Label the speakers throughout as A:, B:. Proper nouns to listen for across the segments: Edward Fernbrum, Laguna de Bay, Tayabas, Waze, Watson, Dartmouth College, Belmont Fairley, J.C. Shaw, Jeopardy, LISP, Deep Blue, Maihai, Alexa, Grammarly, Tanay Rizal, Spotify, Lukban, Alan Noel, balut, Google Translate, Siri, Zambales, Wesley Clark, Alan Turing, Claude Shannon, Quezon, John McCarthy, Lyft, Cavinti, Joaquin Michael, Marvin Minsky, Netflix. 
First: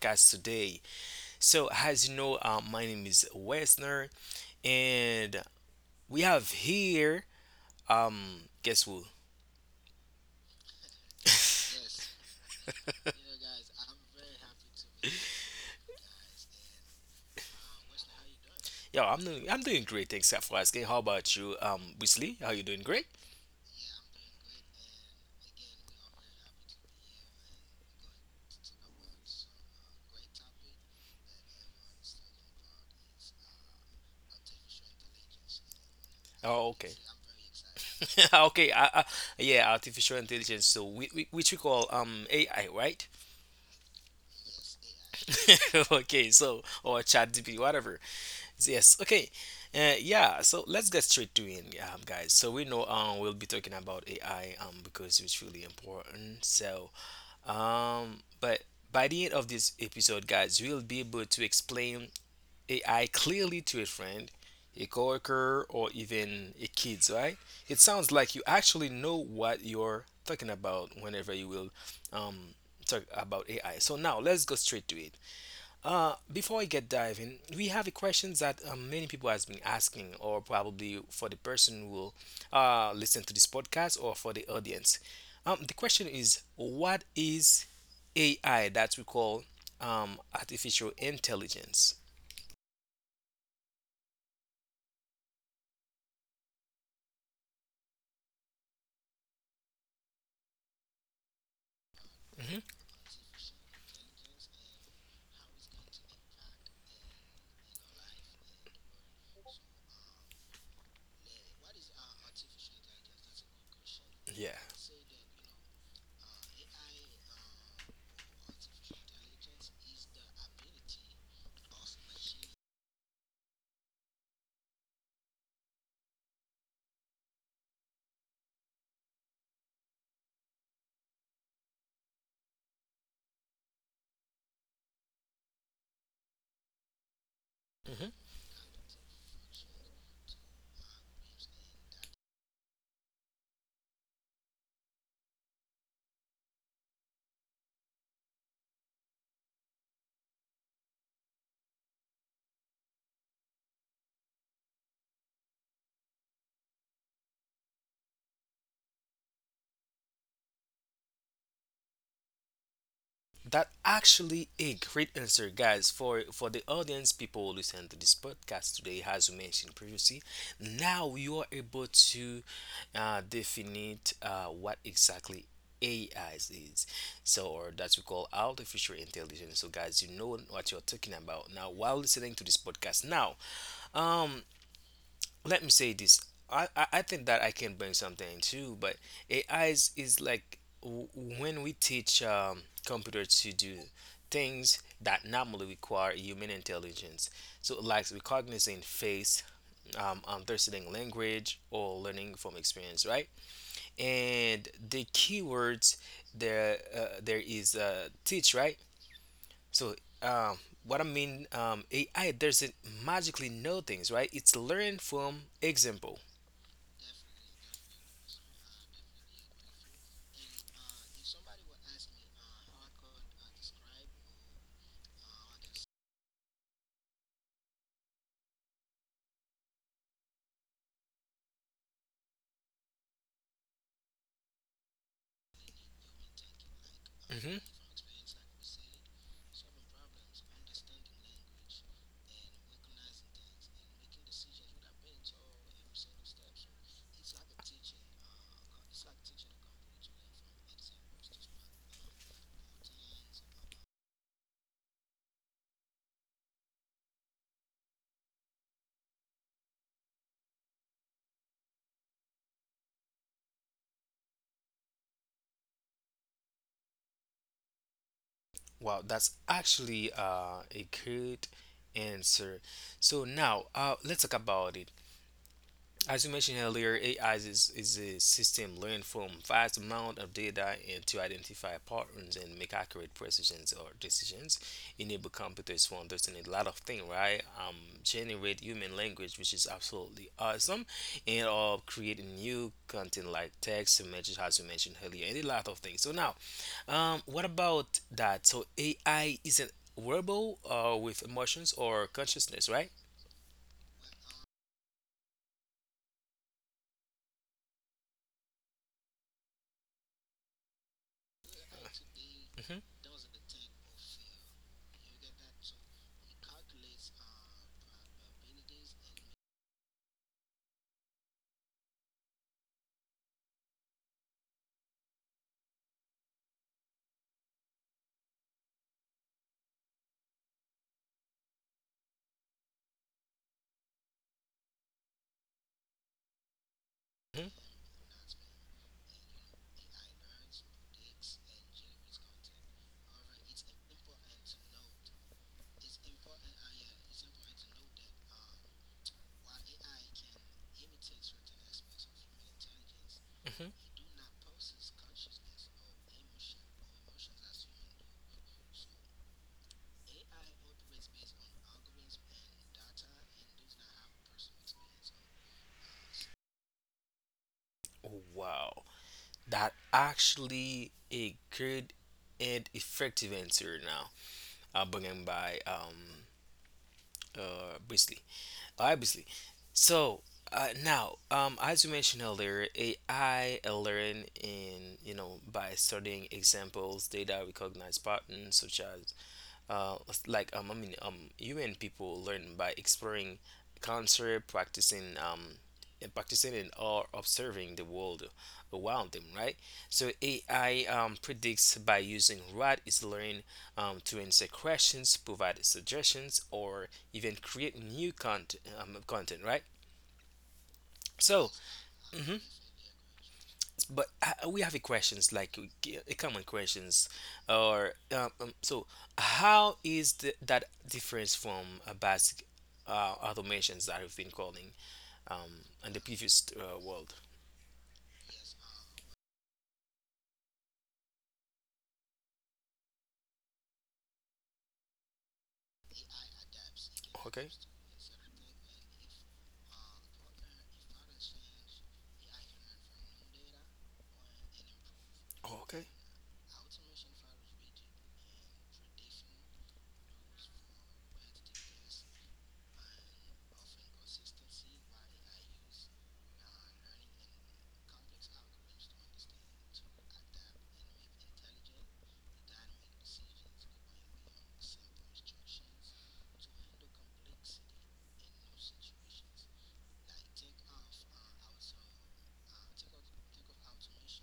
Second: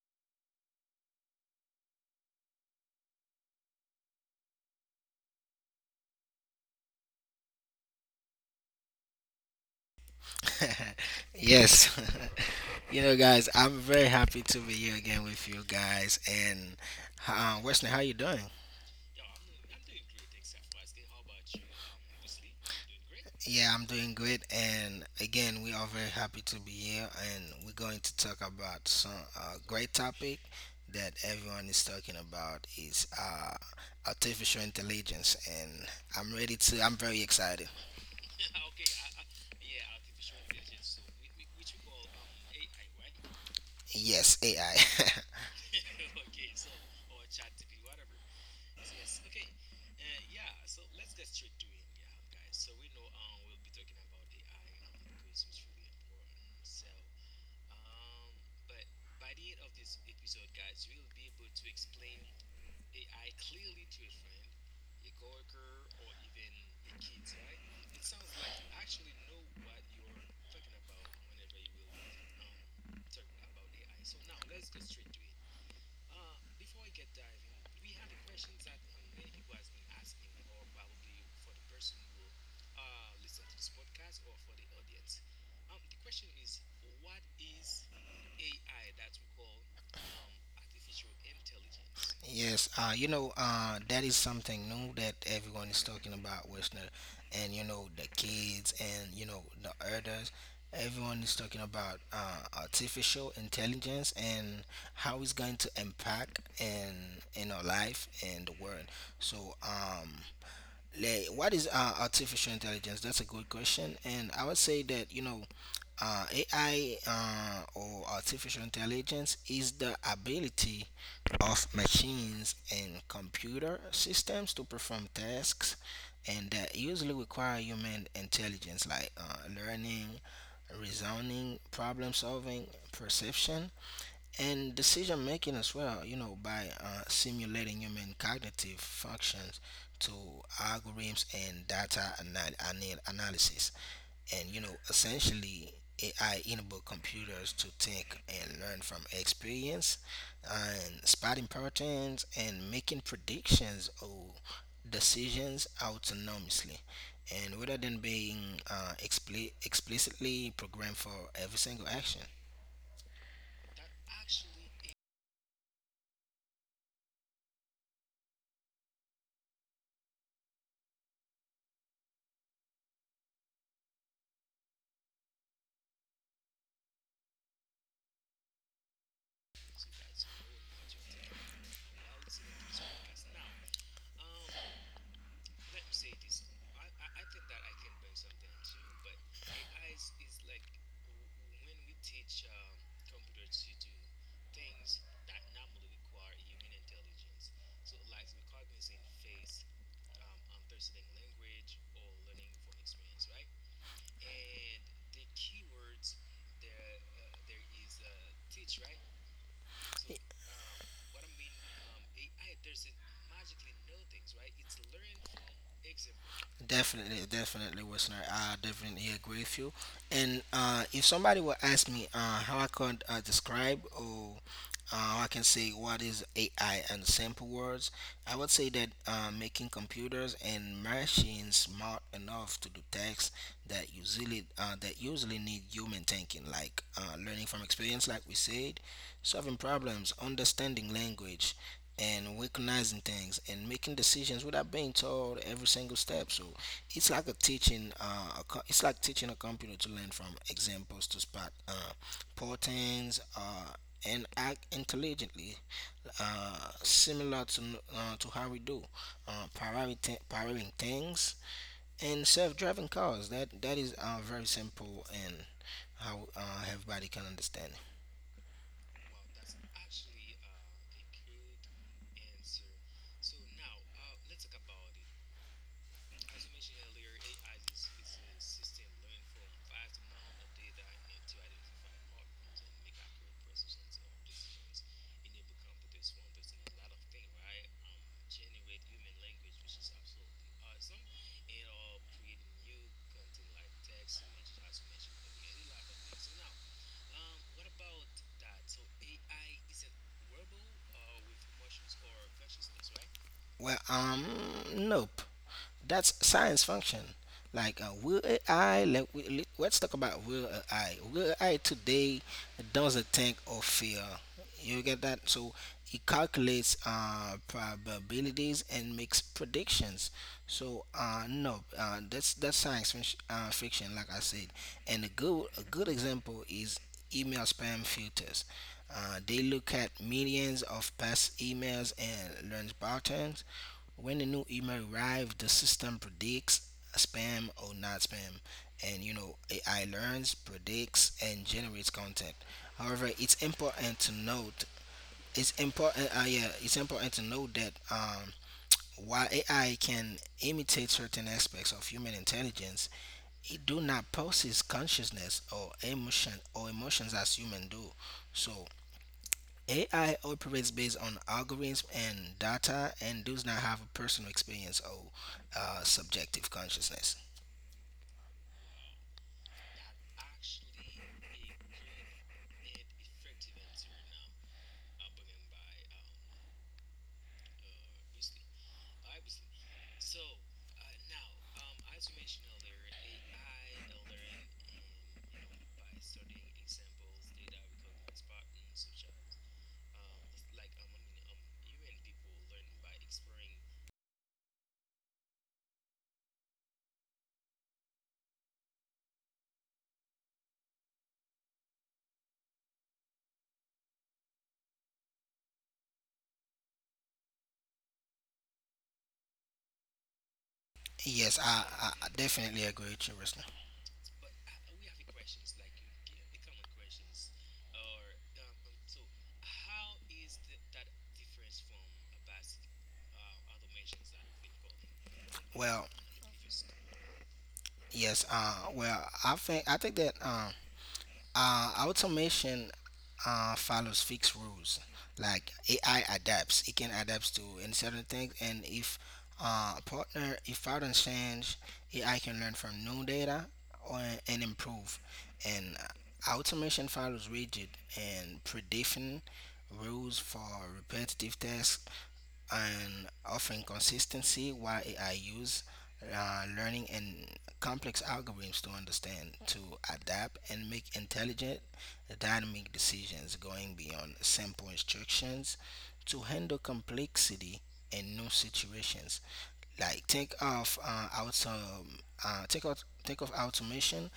A: podcast today. So, as you know, my name is Wesner, and we have here, guess who?
B: Yes. You know, guys, I'm very happy to be here again with you guys. And Wesley, how you doing?
A: Yo, I'm doing great, thanks for asking. How about you, Wesley? How you doing? Great?
B: Yeah, I'm doing great. And again, we are very happy to be here. And we're going to talk about some great topic that everyone is talking about is artificial intelligence. And I'm
A: Oh,
B: ready
A: okay.
B: to. I'm very excited.
A: okay, yeah, artificial intelligence, so we, which we call AI, right?
B: Yes, AI.
A: okay, so or chat DP, whatever. Yes. Okay. Yeah. So let's get straight to it, guys. So we know we'll be talking about AI because it's really important. So but by the end of this episode, guys, we'll be able to explain AI clearly to a friend, a coworker, or even a kids. Right? It sounds like you actually know what you're talking about whenever you will um talk about AI. So now let's go straight to it. Before I get diving, we have a question that many people has been asking, or probably for the person who will listen to this podcast, or for the audience. The question is, what is AI that we call artificial intelligence?
B: Yes, you know, that is something new that everyone is talking about, Westner, and you know the kids and you know the others. Everyone is talking about
A: Hmm.
B: artificial intelligence and how it's going to impact in our life and the world. So, like, what is artificial intelligence? That's a good question, and
A: Yeah.
B: I would say that you know AI or artificial intelligence is the ability of machines and computer systems to perform tasks and that usually require human intelligence like learning, reasoning, problem solving, perception, and decision making as well, you know, by simulating human cognitive functions to algorithms and data analysis, and you know essentially ai enable computers to think and learn from experience and spotting patterns and making predictions or decisions autonomously and rather than being explicitly programmed for every single action.
A: That actually a great answer, guys. For the audience, people listen to this podcast today, as we mentioned previously. Now you are able to define what exactly AI is, so or that we call artificial intelligence. So, guys, you know what you're talking about now while listening to this podcast. Now, um, let me say this. I think that I can bring something too, but is like when we teach computer to do things that normally require human intelligence. So like recognizing face, understanding language, or learning from experience, right? And the keywords there is teach, right? So what I mean, AI doesn't magically know things, right? It's learn from example.
B: Definitely, definitely, listener. I definitely agree with you. And if somebody will ask me how I could describe or how I can say what is AI in simple words, I would say that making computers and machines smart enough to do tasks that usually need human thinking, like learning
A: Hmm.
B: from experience, like we said, solving problems, understanding language, and recognizing things and making decisions without being told every single step. So it's like a teaching. It's like teaching a computer to learn from examples to spot patterns and act intelligently, similar to how we do prioritizing things and self-driving cars. That is very simple and how everybody can understand it.
A: Wow, that's actually a good answer. So now let's talk about it. As you mentioned earlier, is a system learned from vast amount of data and to identify patterns and make accurate precisions or decisions. Enable computers to understand a lot of things, right? Generate human language, which is absolutely awesome, and or create new content like text, images, as you mentioned earlier, and a lot of things. So now, what about that? So AI is a I isn't verbal with emotions or consciousness, right?
B: Well, nope. That's science function. Like uh, will AI? Let, we, let- Let's talk about will AI. Will AI today
A: Hmm.
B: doesn't think or feel. You get that? So it calculates probabilities and makes predictions. So no, that's science fiction, like I said. And a good example is email spam filters. They look at millions of past emails and learn patterns when the new email arrives, the system predicts spam
A: Hmm.
B: or not spam, and you know AI learns, predicts, and generates content. However, it's important to note that while AI can imitate certain aspects of human intelligence,
A: Hmm.
B: it do not possess consciousness or emotions as humans do. So AI operates based on algorithms and data and does not have a personal experience or subjective consciousness.
A: Wow. That actually a good and effective answer now. Bringing by Beasley. Beasley. So now, as you mentioned earlier, AI learn in you know by studying examples, data, recognize patterns such as uh, like human people learn by exploring culture, practicing and or observing the world around them, right? So AI predicts by using what is learned to answer questions, provide suggestions, or even create new content, right?
B: Yes,
A: So
B: I definitely agree with you, Ruslan.
A: but we have a questions like a common questions, or so how is that difference from a basic automations that we've been calling
B: Well,
A: in the previous world?
B: yes, well, I think that automation follows fixed rules. Like AI adapts, it can adapt to
A: Okay.
B: any certain things. And if if patterns change, AI can learn from new data or, and improve. And
A: Okay.
B: automation follows rigid and predefined rules for repetitive tasks and offering consistency while AI use learning and complex algorithms to understand, to adapt, and make intelligent, dynamic decisions going beyond simple instructions to handle complexity in new situations like take of out take out take off automation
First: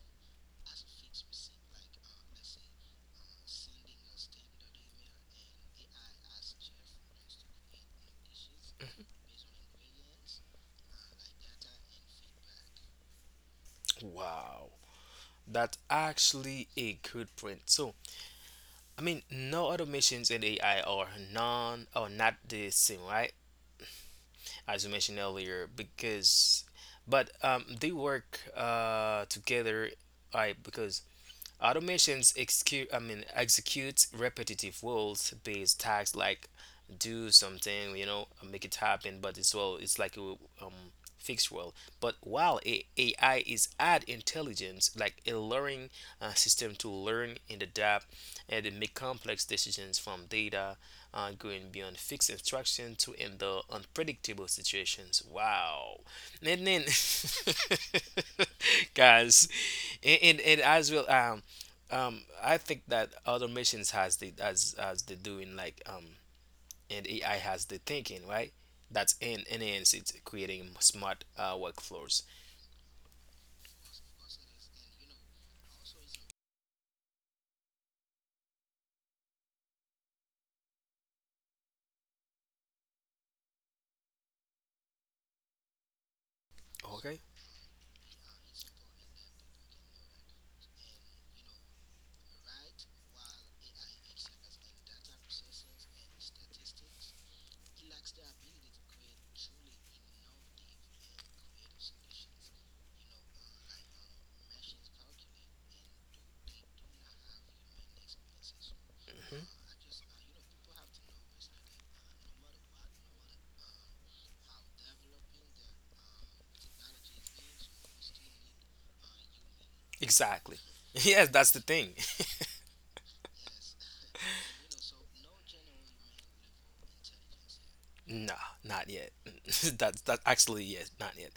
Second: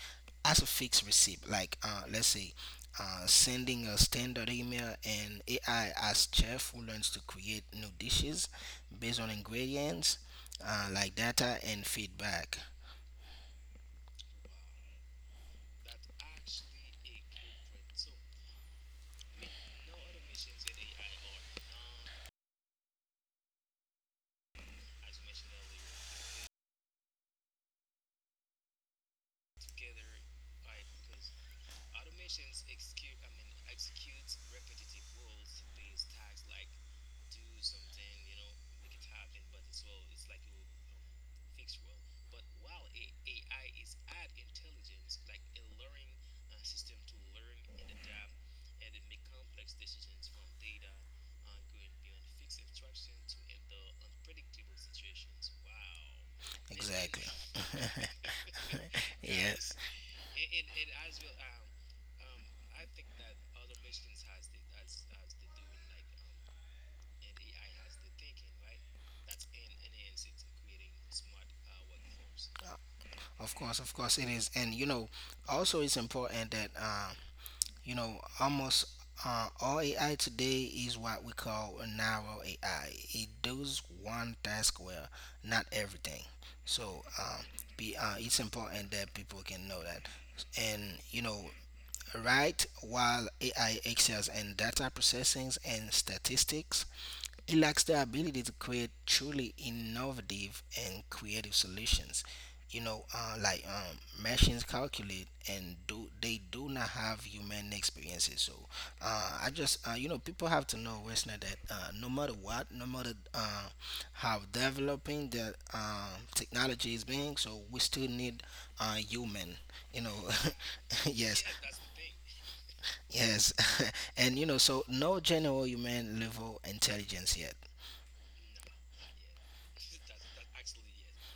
B: as a fixed receipt like let's say sending a standard email and AI as chef who learns to create new dishes
A: Mm-hmm.
B: based on ingredients like data and feedback
A: Wow, that's actually a good print. So I mean, no automations and AI are non or not the same, right? As you mentioned earlier, because but they work together, right? Because automations execute, I mean, execute repetitive rules-based tasks like do something, you know, make it happen. But it's well, it's like a um, fixed rule. But while AI is add intelligence, like a learning system to learn and adapt and make complex decisions from data, going beyond fixed instruction to handle unpredictable situations. Wow, and then
B: exactly.
A: guys,
B: Yeah,
A: and as well, I think that other missions has the as the doing like and AI has the thinking, right? That's in enhance it's creating smart workflows.
B: of course, it is, and you know also it's important that you know, almost all AI today is what we call a narrow AI. It does one task well, not everything. So
A: Okay.
B: it's important that people can know that. And you know, right, while AI excels in data processing and statistics, it lacks the ability to create truly innovative and creative solutions. You know, machines calculate and do they do not have human experiences. So
A: Hmm.
B: I just you know people have to know, listener, that no matter how developing the technology is being, so we still need human. You know,
A: Exactly. Yes,
B: yes.
A: that's the thing.
B: Yes, and you know, so no general human level intelligence yet.
A: No, not yet. That actually yes, not yet.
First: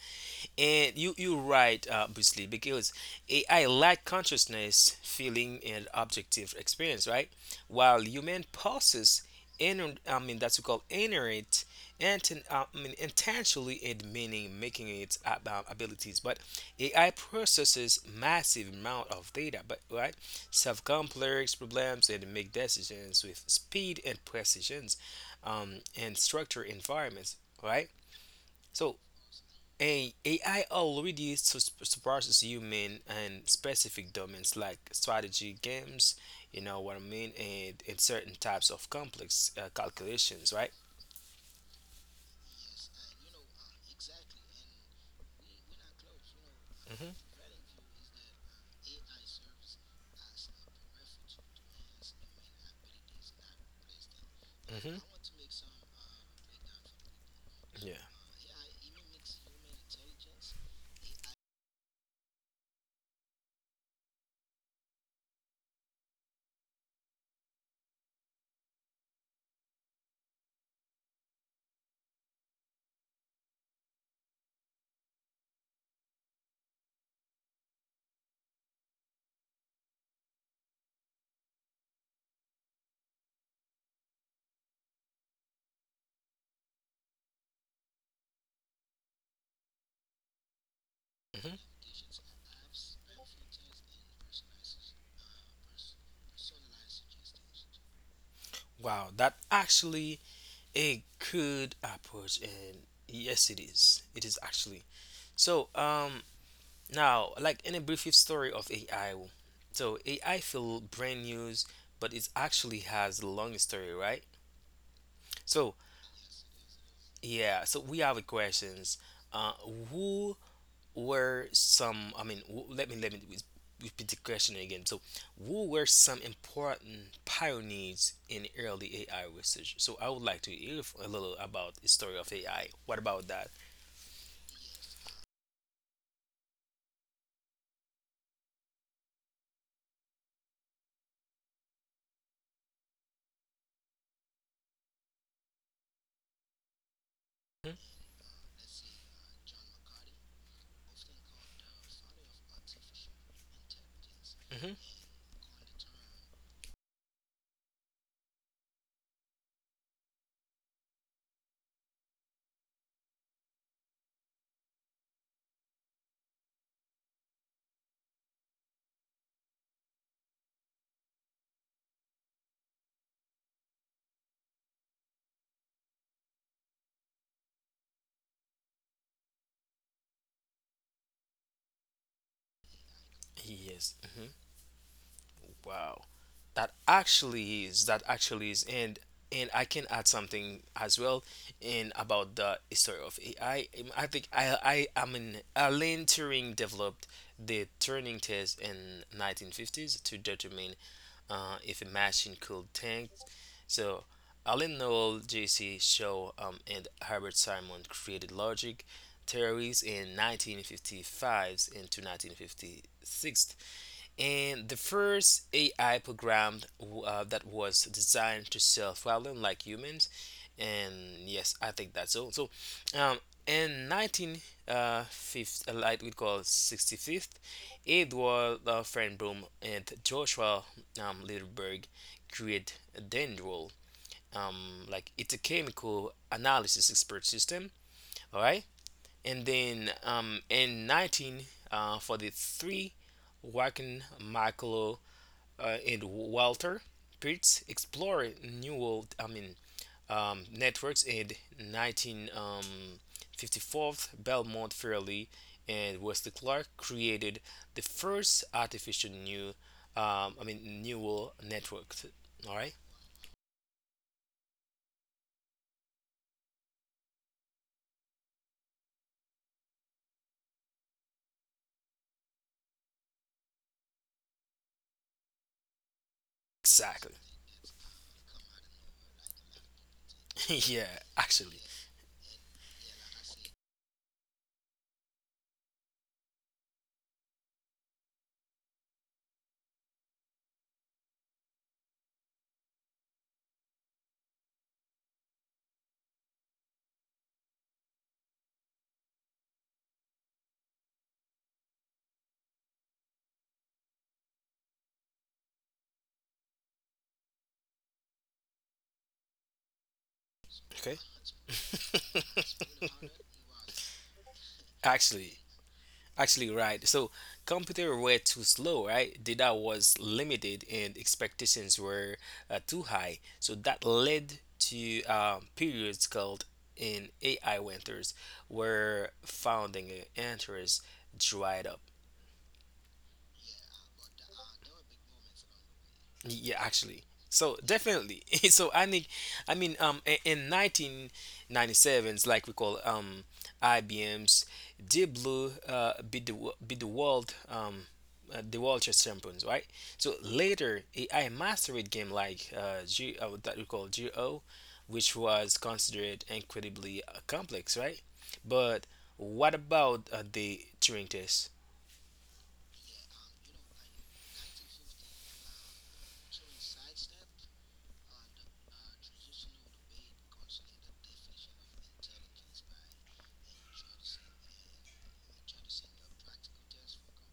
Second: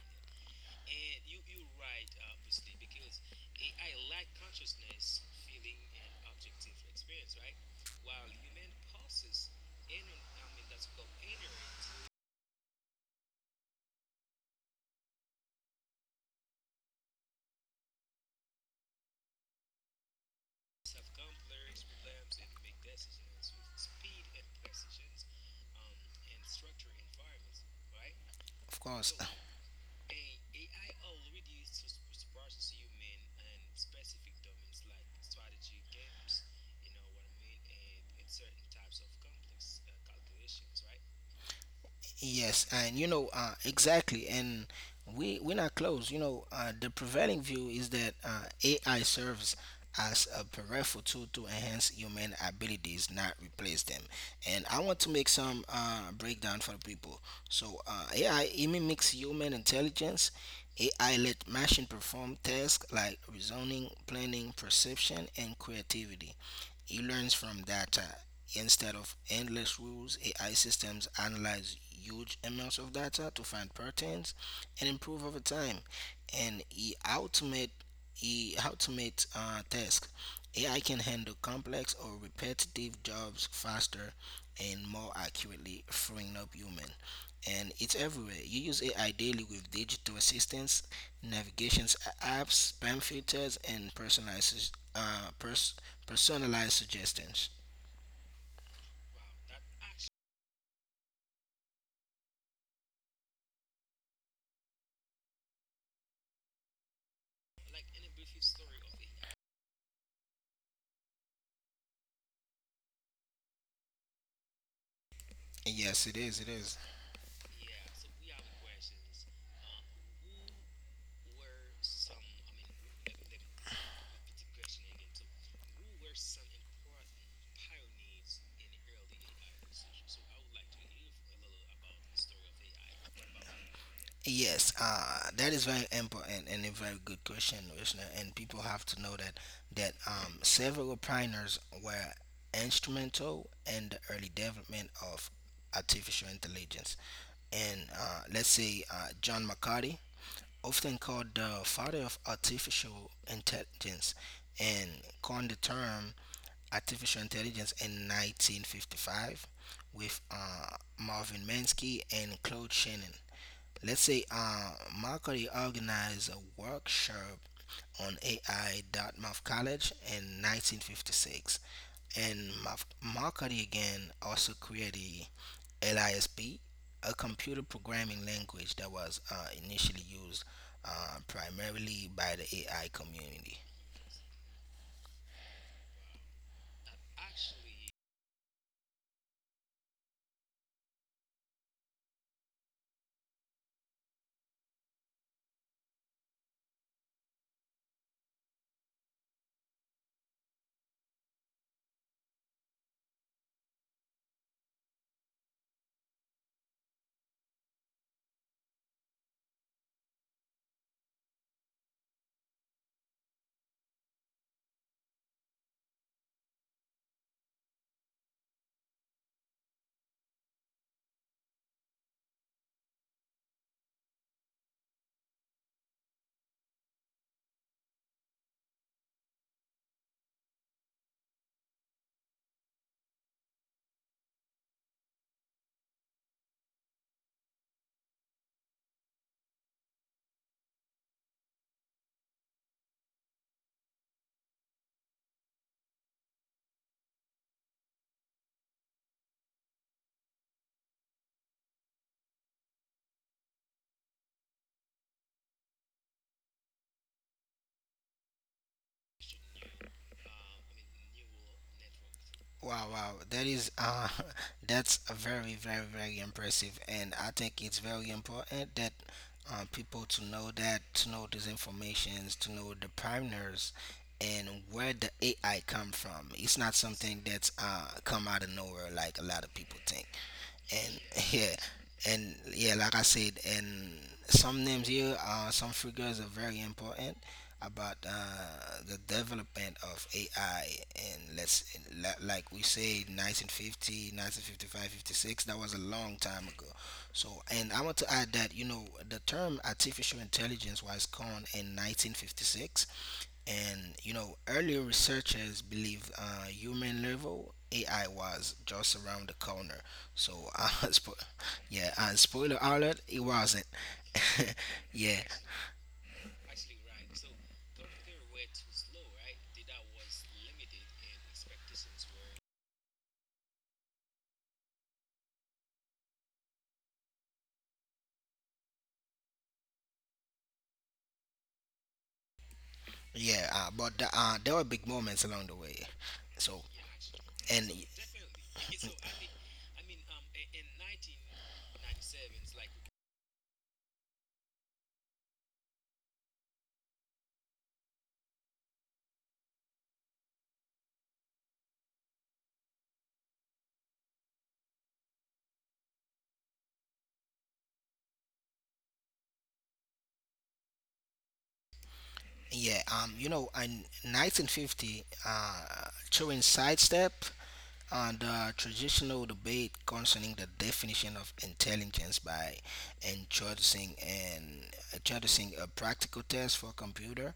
A: And you right, Bruce, because AI lack consciousness, feeling, and objective experience, right? While human process, in I mean that's what we call inherent, and I mean intentionally and meaning making its abilities. But AI processes massive amount of data, but right, solve complex problems and make decisions with speed and precisions, and structure environments, right?
B: Of
A: So
B: course.
A: hey, A AI already surpasses human in specific domains like strategy games, you know what I mean, and certain types of complex calculations, right?
B: Yes, and you know, exactly. And we're not close. You know, the
A: Hmm.
B: prevailing view is that AI serves as a powerful tool to enhance human abilities, not replace them. And I want
A: Hmm.
B: to make some breakdown for the people. So
A: Yeah.
B: AI mimics human intelligence. AI let machine perform tasks like reasoning, planning, perception, and creativity. He learns from data. Instead of endless rules, AI systems analyze huge amounts of data to find patterns and improve over time. And he automate tasks. AI can handle complex or repetitive jobs faster and more accurately, freeing up human. And it's everywhere. You use AI daily with digital assistants,
A: Hmm.
B: Navigation apps, spam filters, and personalized personalized suggestions.
A: Wow, that actually a good approach, and yes, it is. It is actually. So, now, like in a brief story of AI, so AI feel brand news, but it actually has a long story, right? So,
B: Yes, it is. It is.
A: yeah, so we have a questions. Uh, who were some? I mean, let me repeat the question again. So, who were some important pioneers in early AI research? So, I would like to hear a little about the story of AI. What about that?
B: Yes, that is very important and a very good question, listener. And people have to know that several pioneers were instrumental in the early development of artificial intelligence.
A: Mm-hmm.
B: And let's say John McCarthy, often called the father of artificial intelligence,
A: Mm-hmm.
B: and coined the term Artificial Intelligence in 1955 with Marvin Minsky and Claude Shannon. Let's say Mercury organized a workshop on AI at Dartmouth College in 1956, and Mercury again also created LISP, a computer programming language that was initially used primarily by the AI community.
A: Yes. Mm-hmm. Wow. That actually is. That actually is. And I can add something as well in about the history of AI. I think I mean Alan Turing developed the Turing test in 1950s to determine if a machine could think. So Alan Noel, J.C. Shaw, and Herbert Simon created logic theories in 1955 into 1956 and the first AI program that was designed to solve problems like humans. And yes, I think that's all. So, um, in 1950, like we call 65th, Edward Fernbrum and Joshua Littleberg create Dendrol. Like it's a chemical analysis expert system, all right? And then in 1943, Joaquin Michael and Walter Pitts explored new world. I mean, networks in 1954. Belmont Fairley and Wesley Clark created the first artificial neural network. All right,
B: Wow, wow. That is that's a very, very, very impressive and I think it's very important that people to know that, to know these informations, to know the partners and where the AI come from. It's not
A: exactly.
B: something that's come out of nowhere like a lot of people think and
A: yeah,
B: yeah
A: actually,
B: and yeah like I said and some names here some figures are very important about the development of ai and like we say 1950, 1955, 56. That was a long time ago. So and I want to add that you know the term artificial intelligence was coined in 1956 and you know, earlier researchers believed human level AI was just around the corner. So,
A: okay,
B: yeah, and spoiler alert, it wasn't. yeah,
A: actually, actually, right. So computer were too slow, right? Data was limited and expectations were too high. So that led to periods called in AI winters where founding interest dried up.
B: yeah, but there were big moments along the way.
A: Yeah,
B: So,
A: actually. So
B: and
A: definitely. So I mean, in 1997s, like we call IBM's Deep Blue beat the world chess champions, right? So later, AI mastered game like G that we call GO, which was considered incredibly complex, right? But what about the Turing test?
B: yeah, you know, in 1950, during sidestep and the traditional debate concerning the definition of intelligence by introducing and introducing a practical test for computer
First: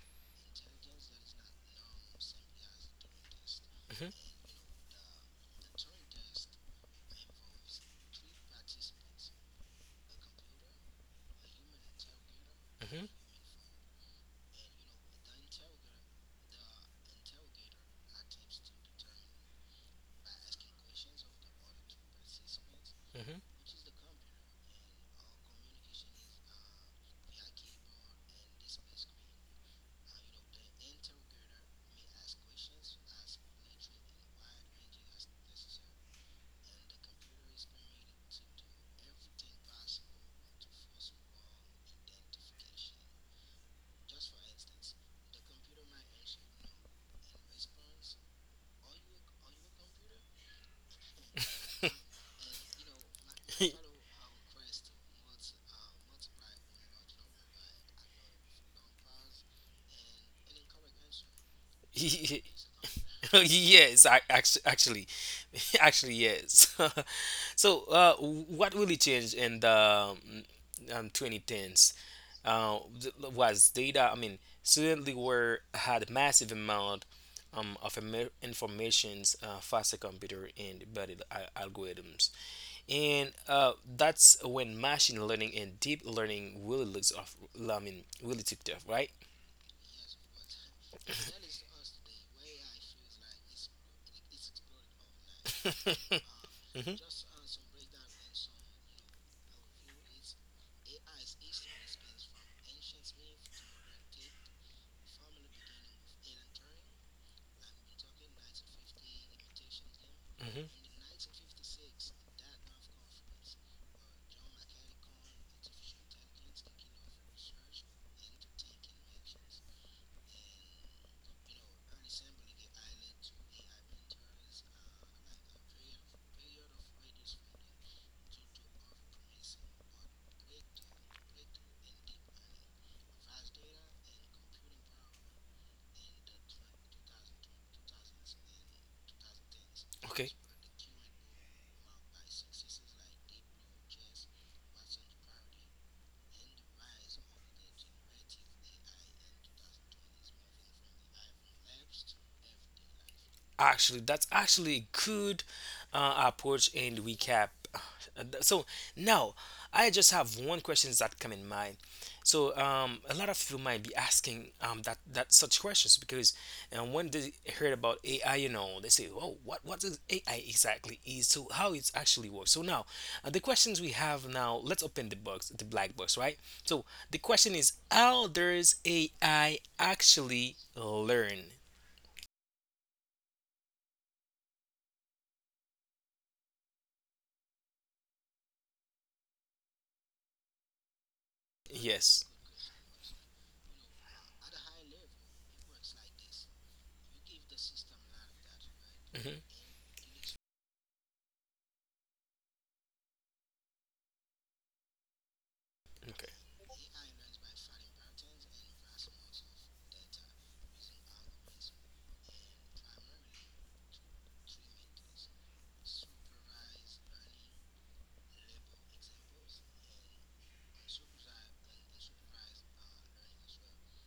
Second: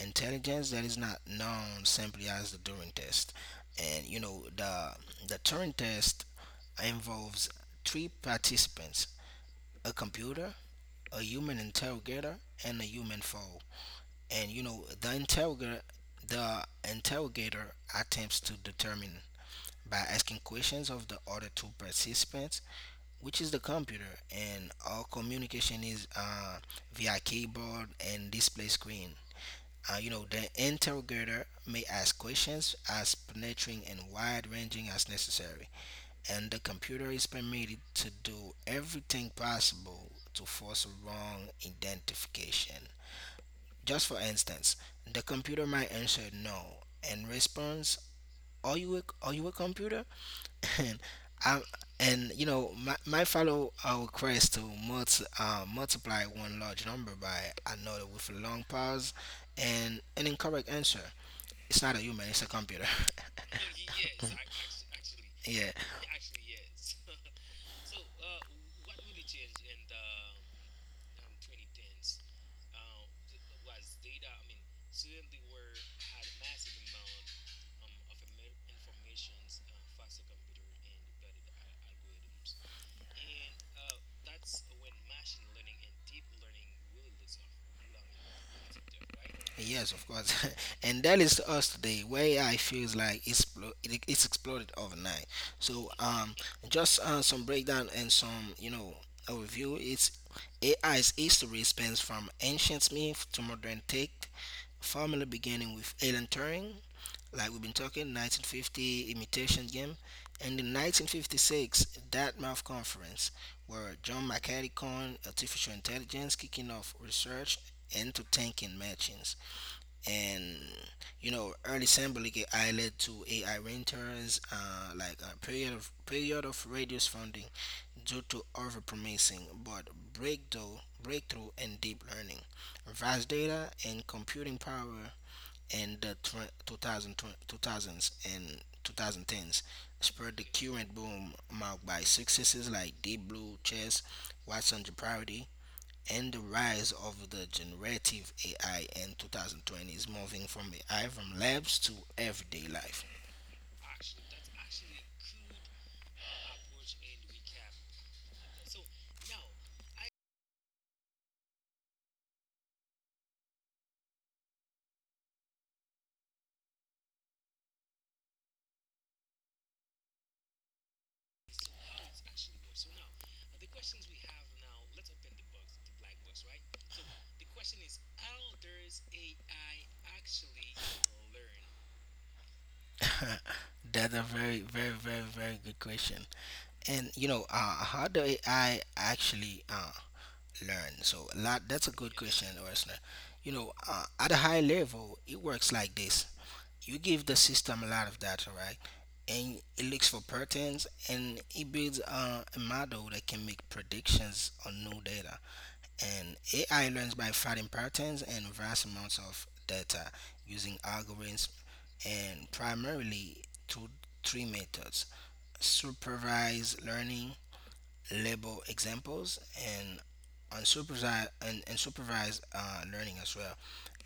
B: intelligence that is not known simply as the Turing test. And you know, the Turing test involves three participants: a computer, a human interrogator, and a
A: Hmm.
B: human foe, and you know the interrogator attempts to determine by asking questions of the other two participants
A: Hmm.
B: which is the computer, and all communication is via keyboard and display screen. You know, the interrogator may ask questions as penetrating and wide-ranging as necessary, and the computer is permitted to do everything possible to force a wrong identification. Just for instance, the computer might answer no in response, "Are you are you a computer?" And I and you know my, might follow our request to multiply one large number by another with a long pause and an incorrect answer. It's not a human; it's a computer.
A: yes, actually,
B: yeah.
A: actually, yes. so, what really changed in the mm, 2010s was data. I mean, suddenly were had massive amount of informations, faster computer and better algorithms and that's when machine learning and deep learning really looks off. I mean, really took off, right?
B: Yes, of course. and that is to us today where AI feels like it's exploded overnight. So
A: Mhm.
B: just some breakdown and some you know overview. It's AI's history spans from ancient myth to modern tech, formally beginning with Alan Turing, like we've been talking, 1950 imitation game, and in
A: Mhm.
B: 1956 Dartmouth Conference, where John McCarthy coined artificial intelligence, kicking off research into thinking matching, and you know early Sambalike Island to AI renters, like a period of reduced funding due to over promising, but breakthrough and deep learning, vast data and computing power and 2020, 2000s and 2010s
A: Okay.
B: spurred the current boom marked by successes like Deep Blue, Chess, Watson Jeopardy, and the rise of the generative AI in 2020 is moving from AI from labs to everyday life.
A: Actually, that's actually a good approach and recap. So now I just have one question that come in mind. So a lot of people might be asking that such questions because when they heard about AI, you know, they say, "Oh, what is AI exactly is? So how it's actually works?" So now the questions we have now. Let's open the box, the black box, right? So the question is, how does AI actually learn?
B: That's a very, very, very, very good question. And you know, how do AI actually learn? So a lot, that's a good
A: Yes.
B: question, Wesley. You know, at a high level, it works like this: you give the system a lot of data, right?
A: Mhm.
B: And it looks for patterns, and it builds a model that can make predictions on new data.
A: Okay.
B: And AI learns by finding patterns and vast amounts of data using algorithms and primarily through three methods: supervised learning, label examples, and unsupervised, and supervised learning as well,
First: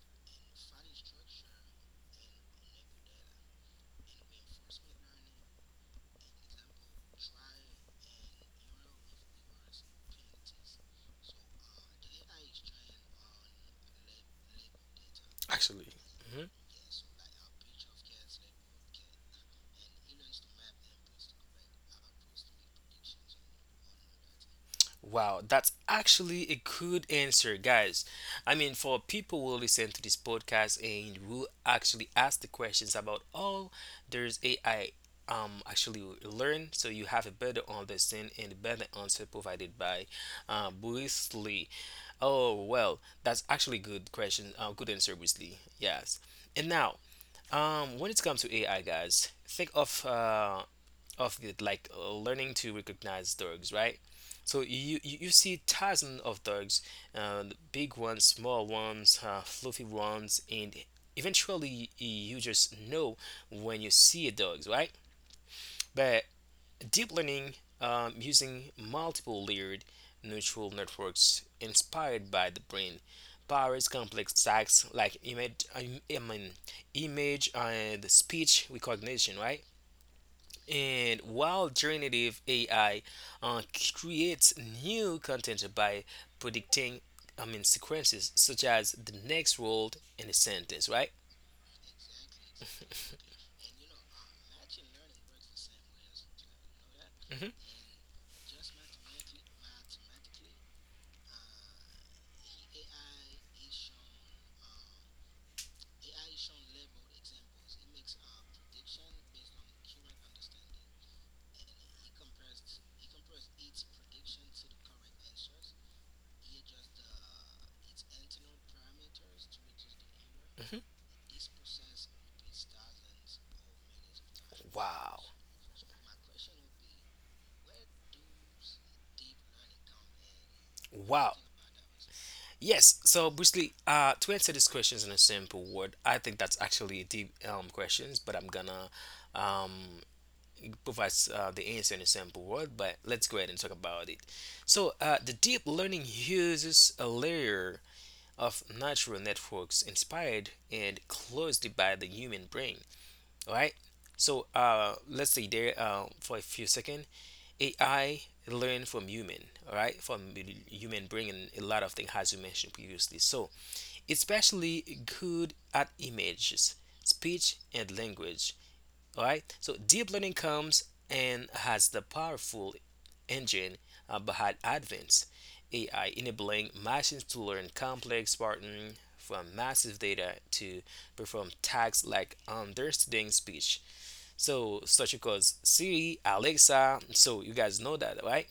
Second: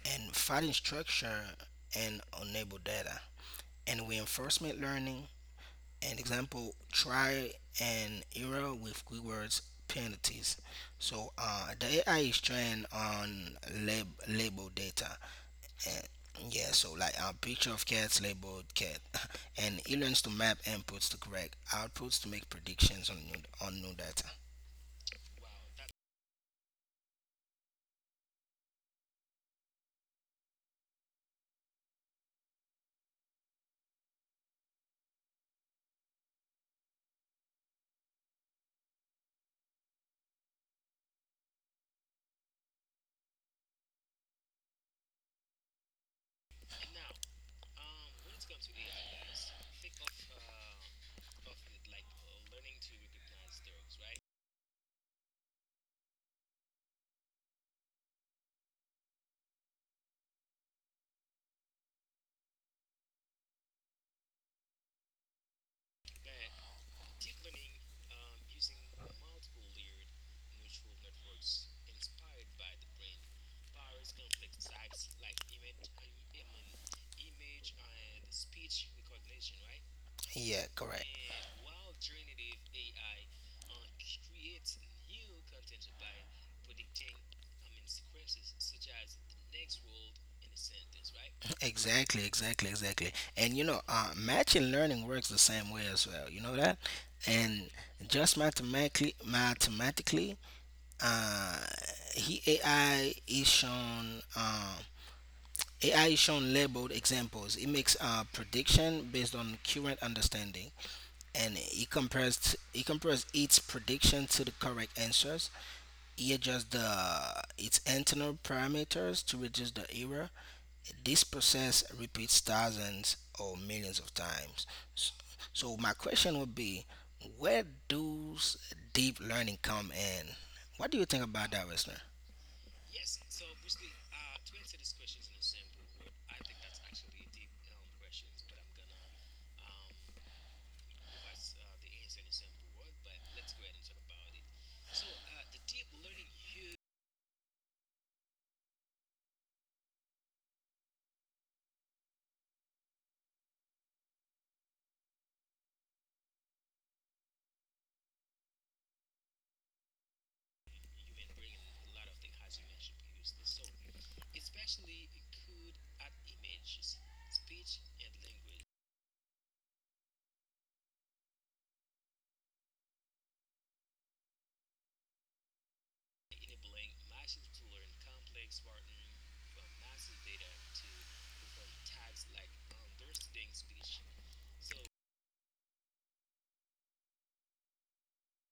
B: and finding structure and unable data, and reinforcement learning an example, try and error with keywords penalties. So the AI is trained on label data.
A: Actually,
B: And
A: mhm.
B: yeah, so like a picture of cats labeled cat, and it learns to map inputs to correct outputs to make predictions on on new data.
A: Wow, that's actually a good answer, guys. I mean, for people who listen to this podcast and who actually ask the questions about all there's AI actually learn, so you have a better understanding and a better answer provided by Bruce Lee. Oh well, that's actually good question. Good answer, Bruce Lee. Yes. And now, when it comes to AI, guys, think of the like learning to recognize dogs, right? So you, you see thousands of dogs, uh, big ones, small ones, fluffy ones, and eventually you just know when you see a dog, right? But deep learning using multiple layered neural networks inspired by the brain powers complex tasks like image I mean image and speech recognition, right?
B: Yeah, correct.
A: And while generative AI uh, creates new content by predicting, I mean, sequences such as the next word in a sentence, right?
B: Exactly, exactly, exactly. And you know, matching learning works the same way as well. You know that,
A: Mhm.
B: and just mathematically, uh, he AI is shown. Uh, AI is shown labeled examples. It makes a prediction based on current understanding, and he he compares its prediction to the correct answers. He adjusts the its internal parameters to reduce the error.
A: Mhm.
B: This process repeats thousands or millions of times. S-
A: Wow,
B: So my question would be, where does deep learning come in? What do you think
A: wow.
B: about that, listener?
A: Yes. So, briefly, to answer these questions in a simple word, I think that's actually a deep questions, but I'm gonna um, provide the answer in a simple word. But let's go ahead and talk about it. So, the deep learning uses a layer of natural networks inspired and closely by the human brain. All right? So let's say there for a few seconds, AI learn from human, all right, from the human brain and a lot of things as you mentioned previously. So especially good at images, speech, and language. All right. So deep learning comes and has the powerful engine behind advanced AI, enabling machines to learn complex patterns from massive data to perform tasks like understanding speech. So such as Siri, Alexa. So you guys know that, right?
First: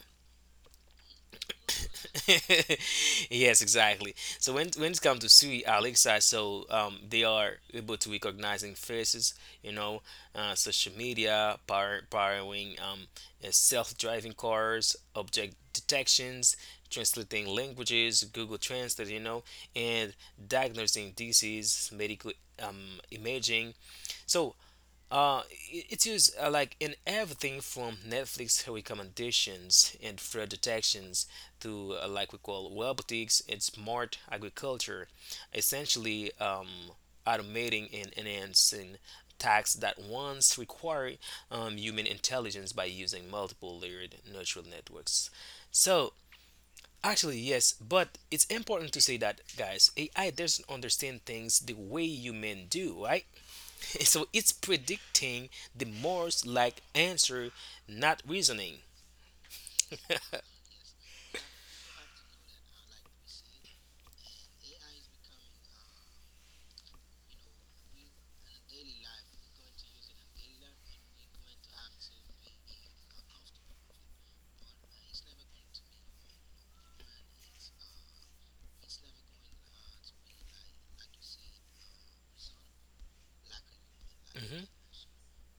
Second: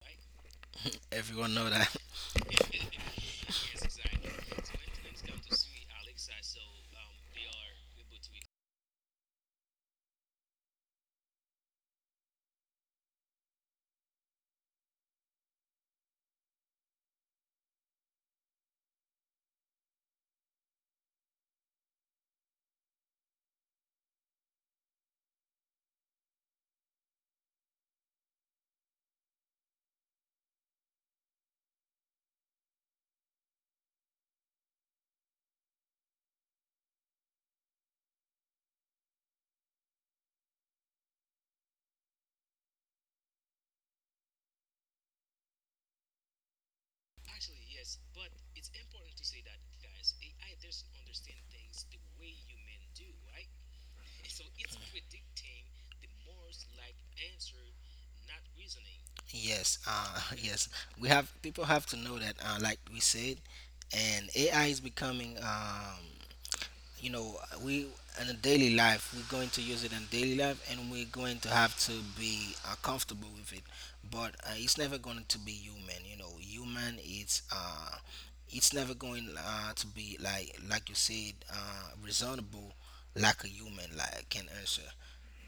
B: Everyone know that.
A: Yes, exactly. So when it comes to Siri, Alexa, so they are able to recognizing faces, you know, social media, powering self-driving cars, object detections, translating languages, Google Translate, and diagnosing disease, medical imaging. So uh, it's used like in everything from Netflix recommendations and fraud detections to like we call robotics and smart agriculture, essentially automating and enhancing tasks that once required human intelligence by using multiple layered neural networks. So actually yes, but it's important to say that, guys, AI doesn't understand things the way human do, right? So it's predicting the most like answer, not reasoning.
B: Yes, yes. We have people have to know that, like we said, and AI is becoming, you know, we in a daily life. We're going to use it in daily life, and we're going to have to be comfortable with it. But it's never going to be human. You know, human. It's never going to be like you said, reasonable, like a human like can
A: Hmm.
B: answer.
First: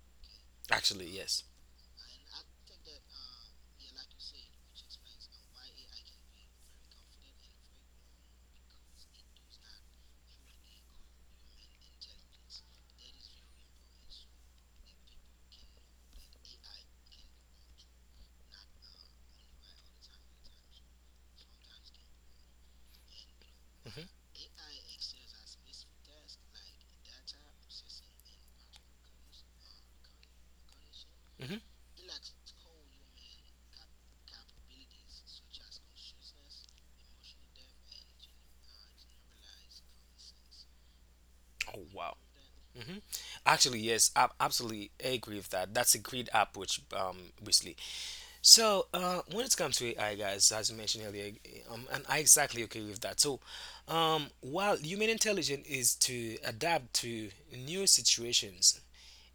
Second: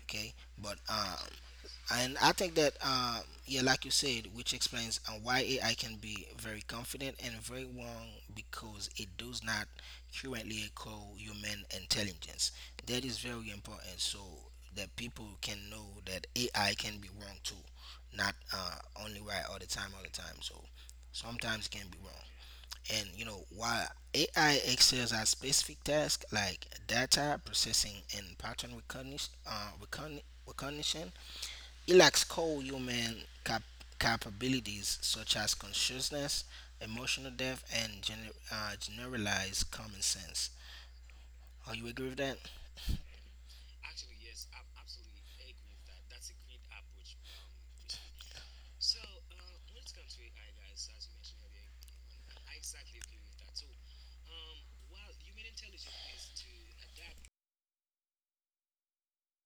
B: Okay, but
A: Actually, yes.
B: and I think that, yeah, like you said, which explains why AI can be very confident and very wrong because it does not currently echo human intelligence. That is very important so that people can know that AI can be wrong too, not only right all the time, all the time. So sometimes it can be wrong. And you know, while
A: Hmm.
B: AI excels at specific tasks like data processing and pattern recognition, recognition,
A: Hmm.
B: it lacks core human capabilities such as consciousness, emotional depth, and generalized common sense. Are you
A: Oh,
B: agree with
A: wow.
B: that?
A: Hmm. Actually, yes, I absolutely agree with that. That's a great approach, Wesley. So, when it comes to AI, guys, as you mentioned earlier, and I exactly agree with that. So, while human intelligence is to adapt to new situations,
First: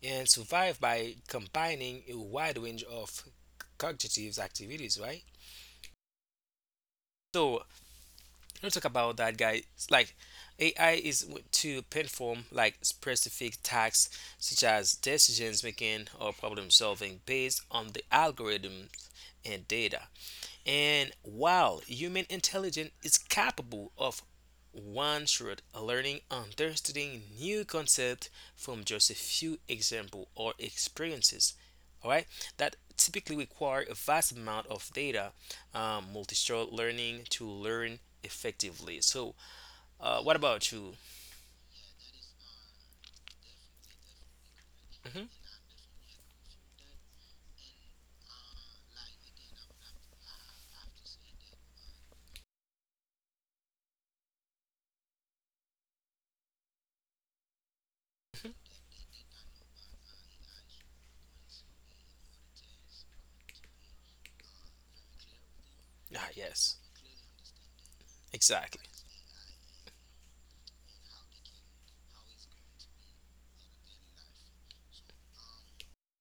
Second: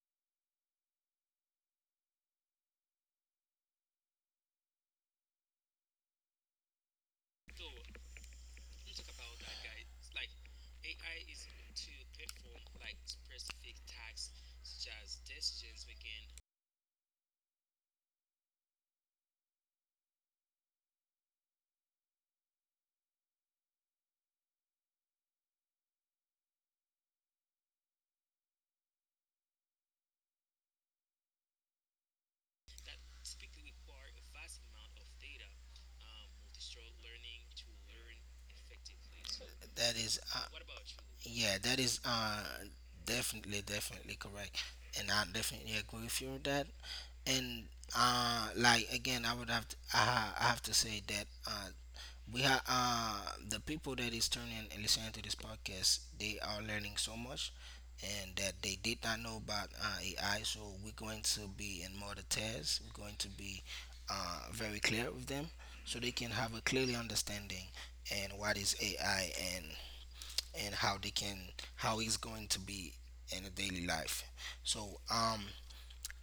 A: and survive by combining a wide range of cognitive activities, right? So let's talk about that, guys. Like AI is to perform like specific tasks such as decisions making or problem solving based on the algorithms and data. And while human intelligence is capable of one shot learning understanding new concepts from just a few examples or experiences, all right, that typically require a vast amount of data, multi-store learning to learn effectively. so
B: That is,
A: uh, what
B: uh,
A: about you?
B: yeah, that is definitely, definitely correct, and I
A: Hmm.
B: definitely agree with you with that. And like again, I would have to, I have to say that we have the people that is turning and listening to this podcast. They are learning so much, and that they did not know about AI. So we're going to be in more details. We're going to be very clear with them, so they
A: Ah,
B: can have a
A: yes,
B: clearly understanding and what is
A: exactly.
B: AI and and how they can how it's going to be in a daily life. So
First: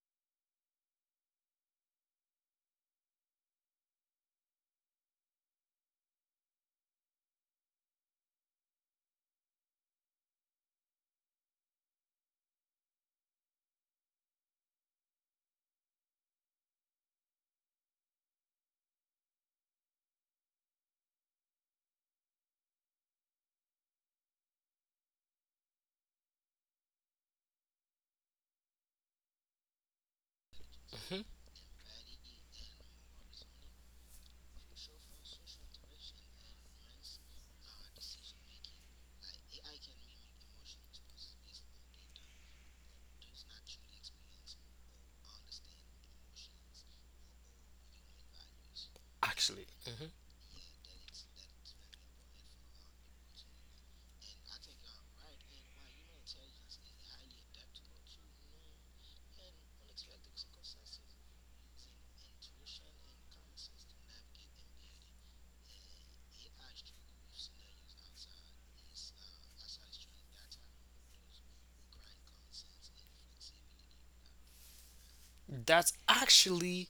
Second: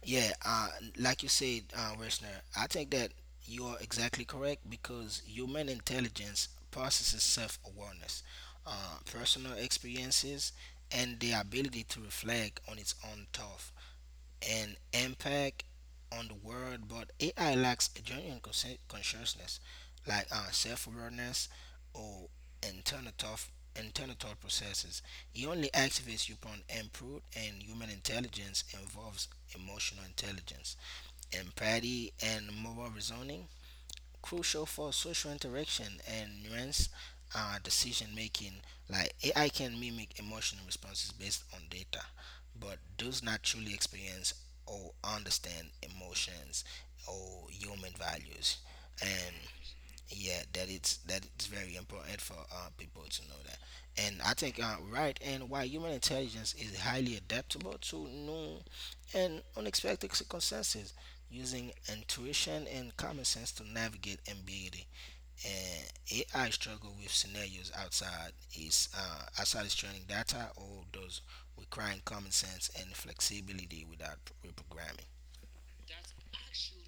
B: yeah, like you said, Resner, I think that you are exactly correct because human intelligence processes self awareness, personal experiences and the ability to reflect on its own thought and impact on the world, but AI lacks a genuine consciousness, like self-awareness or internal thought, internal thought processes. It only activates you upon input, and human intelligence involves emotional intelligence,
A: Hmm.
B: empathy, and moral reasoning crucial for social interaction and nuanced decision making. Like AI can mimic emotional responses based on data, but does not truly experience or understand emotions or human values.
A: Actually, mhm.
B: Yeah, that it's very important for people to know that. And I think right, and why human intelligence is highly adaptable to new and unexpected circumstances using intuition and common sense to navigate ambiguity, and AI struggle with scenarios outside its training data or those requiring common sense and flexibility without reprogramming.
A: That's actually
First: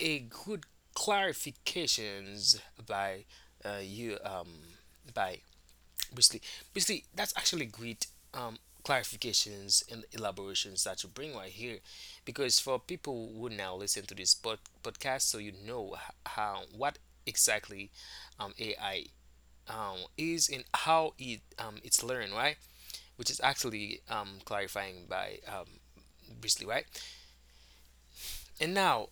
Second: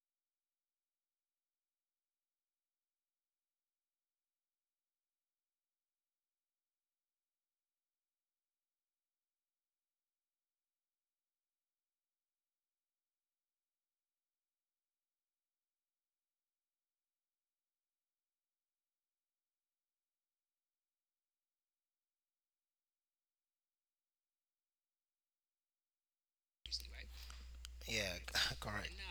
A: a good clarifications by you, by Basically, basically, that's actually great um, clarifications and elaborations that you bring right here, because for people who now listen to this podcast, so you know how what exactly AI is and how it's learned, right? Which is actually clarifying by Brisley, right?
B: Yeah.
A: And
B: Correct.
A: now,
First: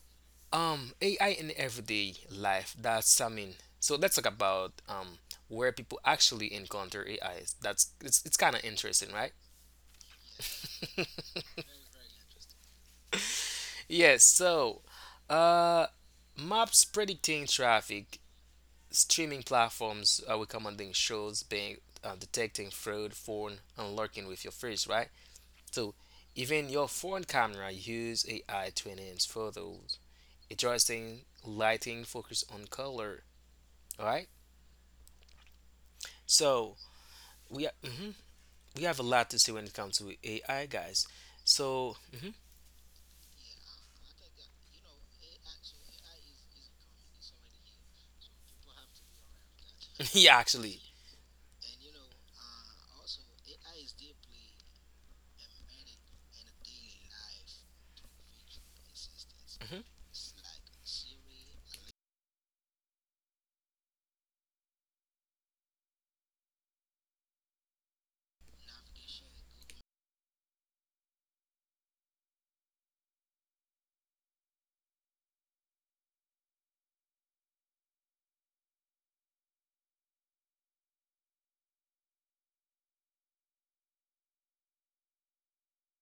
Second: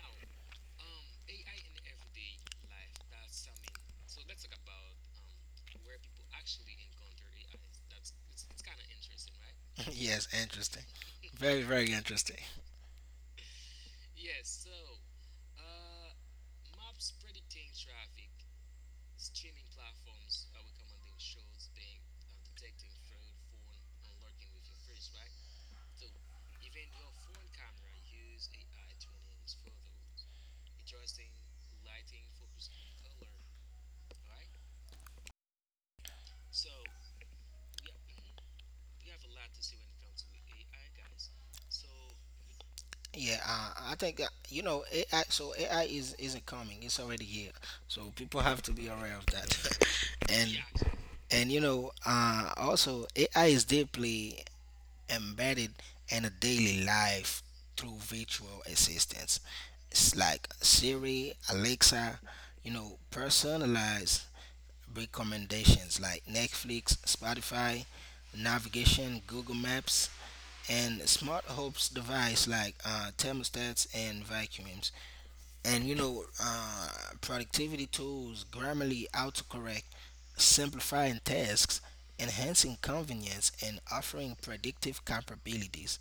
A: AI in everyday life. That's, I mean, so let's talk about where people actually encounter AI. It's kind of interesting, right?
B: Yes, interesting. Very, very interesting.
A: Yes, so uh, maps predicting traffic, streaming platforms are recommending shows, being detecting fraud, phone, and lurking with your face, right? So even your phone camera use AI to enhance photos, adjusting lighting, focus on color, all right? So we ha- mhm, we have a lot to see when it comes to AI, guys. So
B: Yeah, I think that, you know, AI. So AI is isn't coming; it's already here. So people have to be aware of that.
A: yeah,
B: and
A: actually.
B: and you know, also AI is deeply embedded in a daily life through virtual assistants.
A: Mm-hmm.
B: It's like Siri, Alexa, you know, personalized recommendations like Netflix, Spotify, navigation, Google Maps, and smart hopes device like thermostats and vacuums, and you know, productivity tools grammarly autocorrect, simplifying tasks, enhancing convenience and offering predictive capabilities.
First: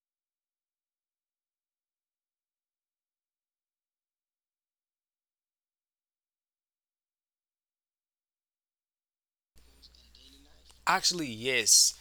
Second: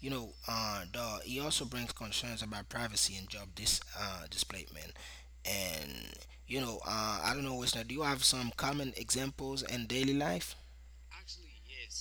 B: You know, the, it also brings concerns about privacy and job displacement, and you know, I don't know, Wisner, do you have some common examples in daily life?
A: Actually, yes.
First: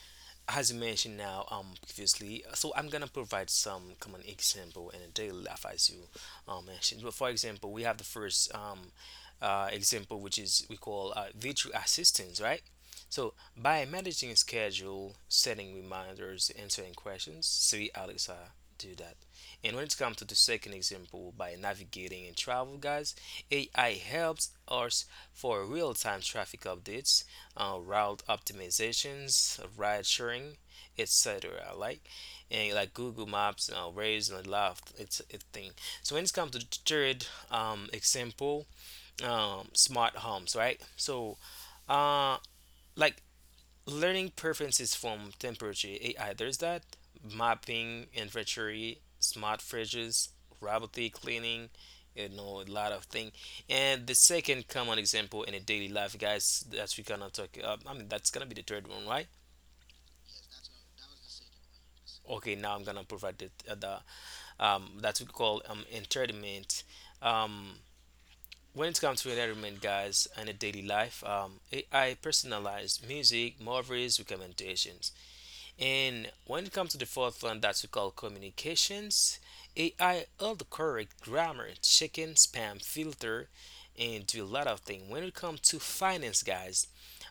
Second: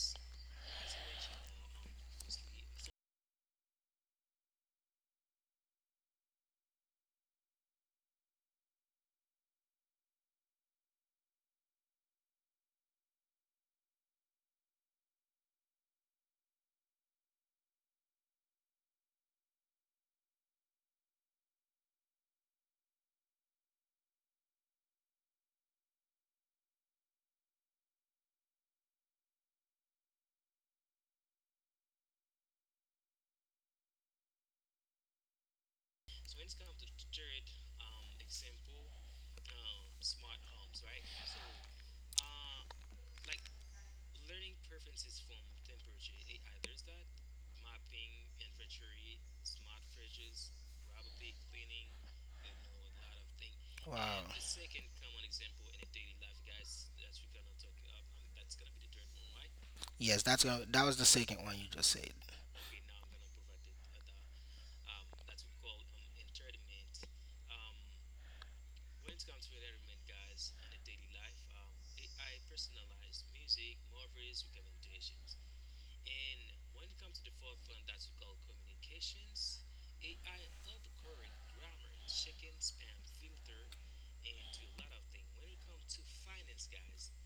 A: As you mentioned now, previously, so I'm gonna provide some common example in a daily life as you mentioned. But for example, we have the first example which is we call virtual assistants, right? So, by managing schedule, setting reminders, answering questions, Siri, Alexa do that. And when it comes to the second example, by navigating and travel, guys, AI helps us for real-time traffic updates, route optimizations, ride sharing, etc. Like, and like Google Maps, Waze, and Lyft, it's a thing. So when it comes to the third example, smart homes, right? So uh, like learning preferences from temperature AI. There's that mapping, inventory, smart fridges, robotic cleaning. You know a lot of things. And the
B: Wow.
A: second common example in a daily life, guys, that's we gonna talk. I mean, that's gonna be the third one, right?
B: Right? Yes, that's a, that was the second one you just said.
A: Okay, now I'm gonna provide the that's what we call entertainment. Um, when it comes to entertainment, guys, in a daily life, AI personalized music, movies, recommendations. And when it comes to the fourth one that we call communications, AI autocorrect grammar, chicken spam filter, and do a lot of things. When it comes to finance, guys,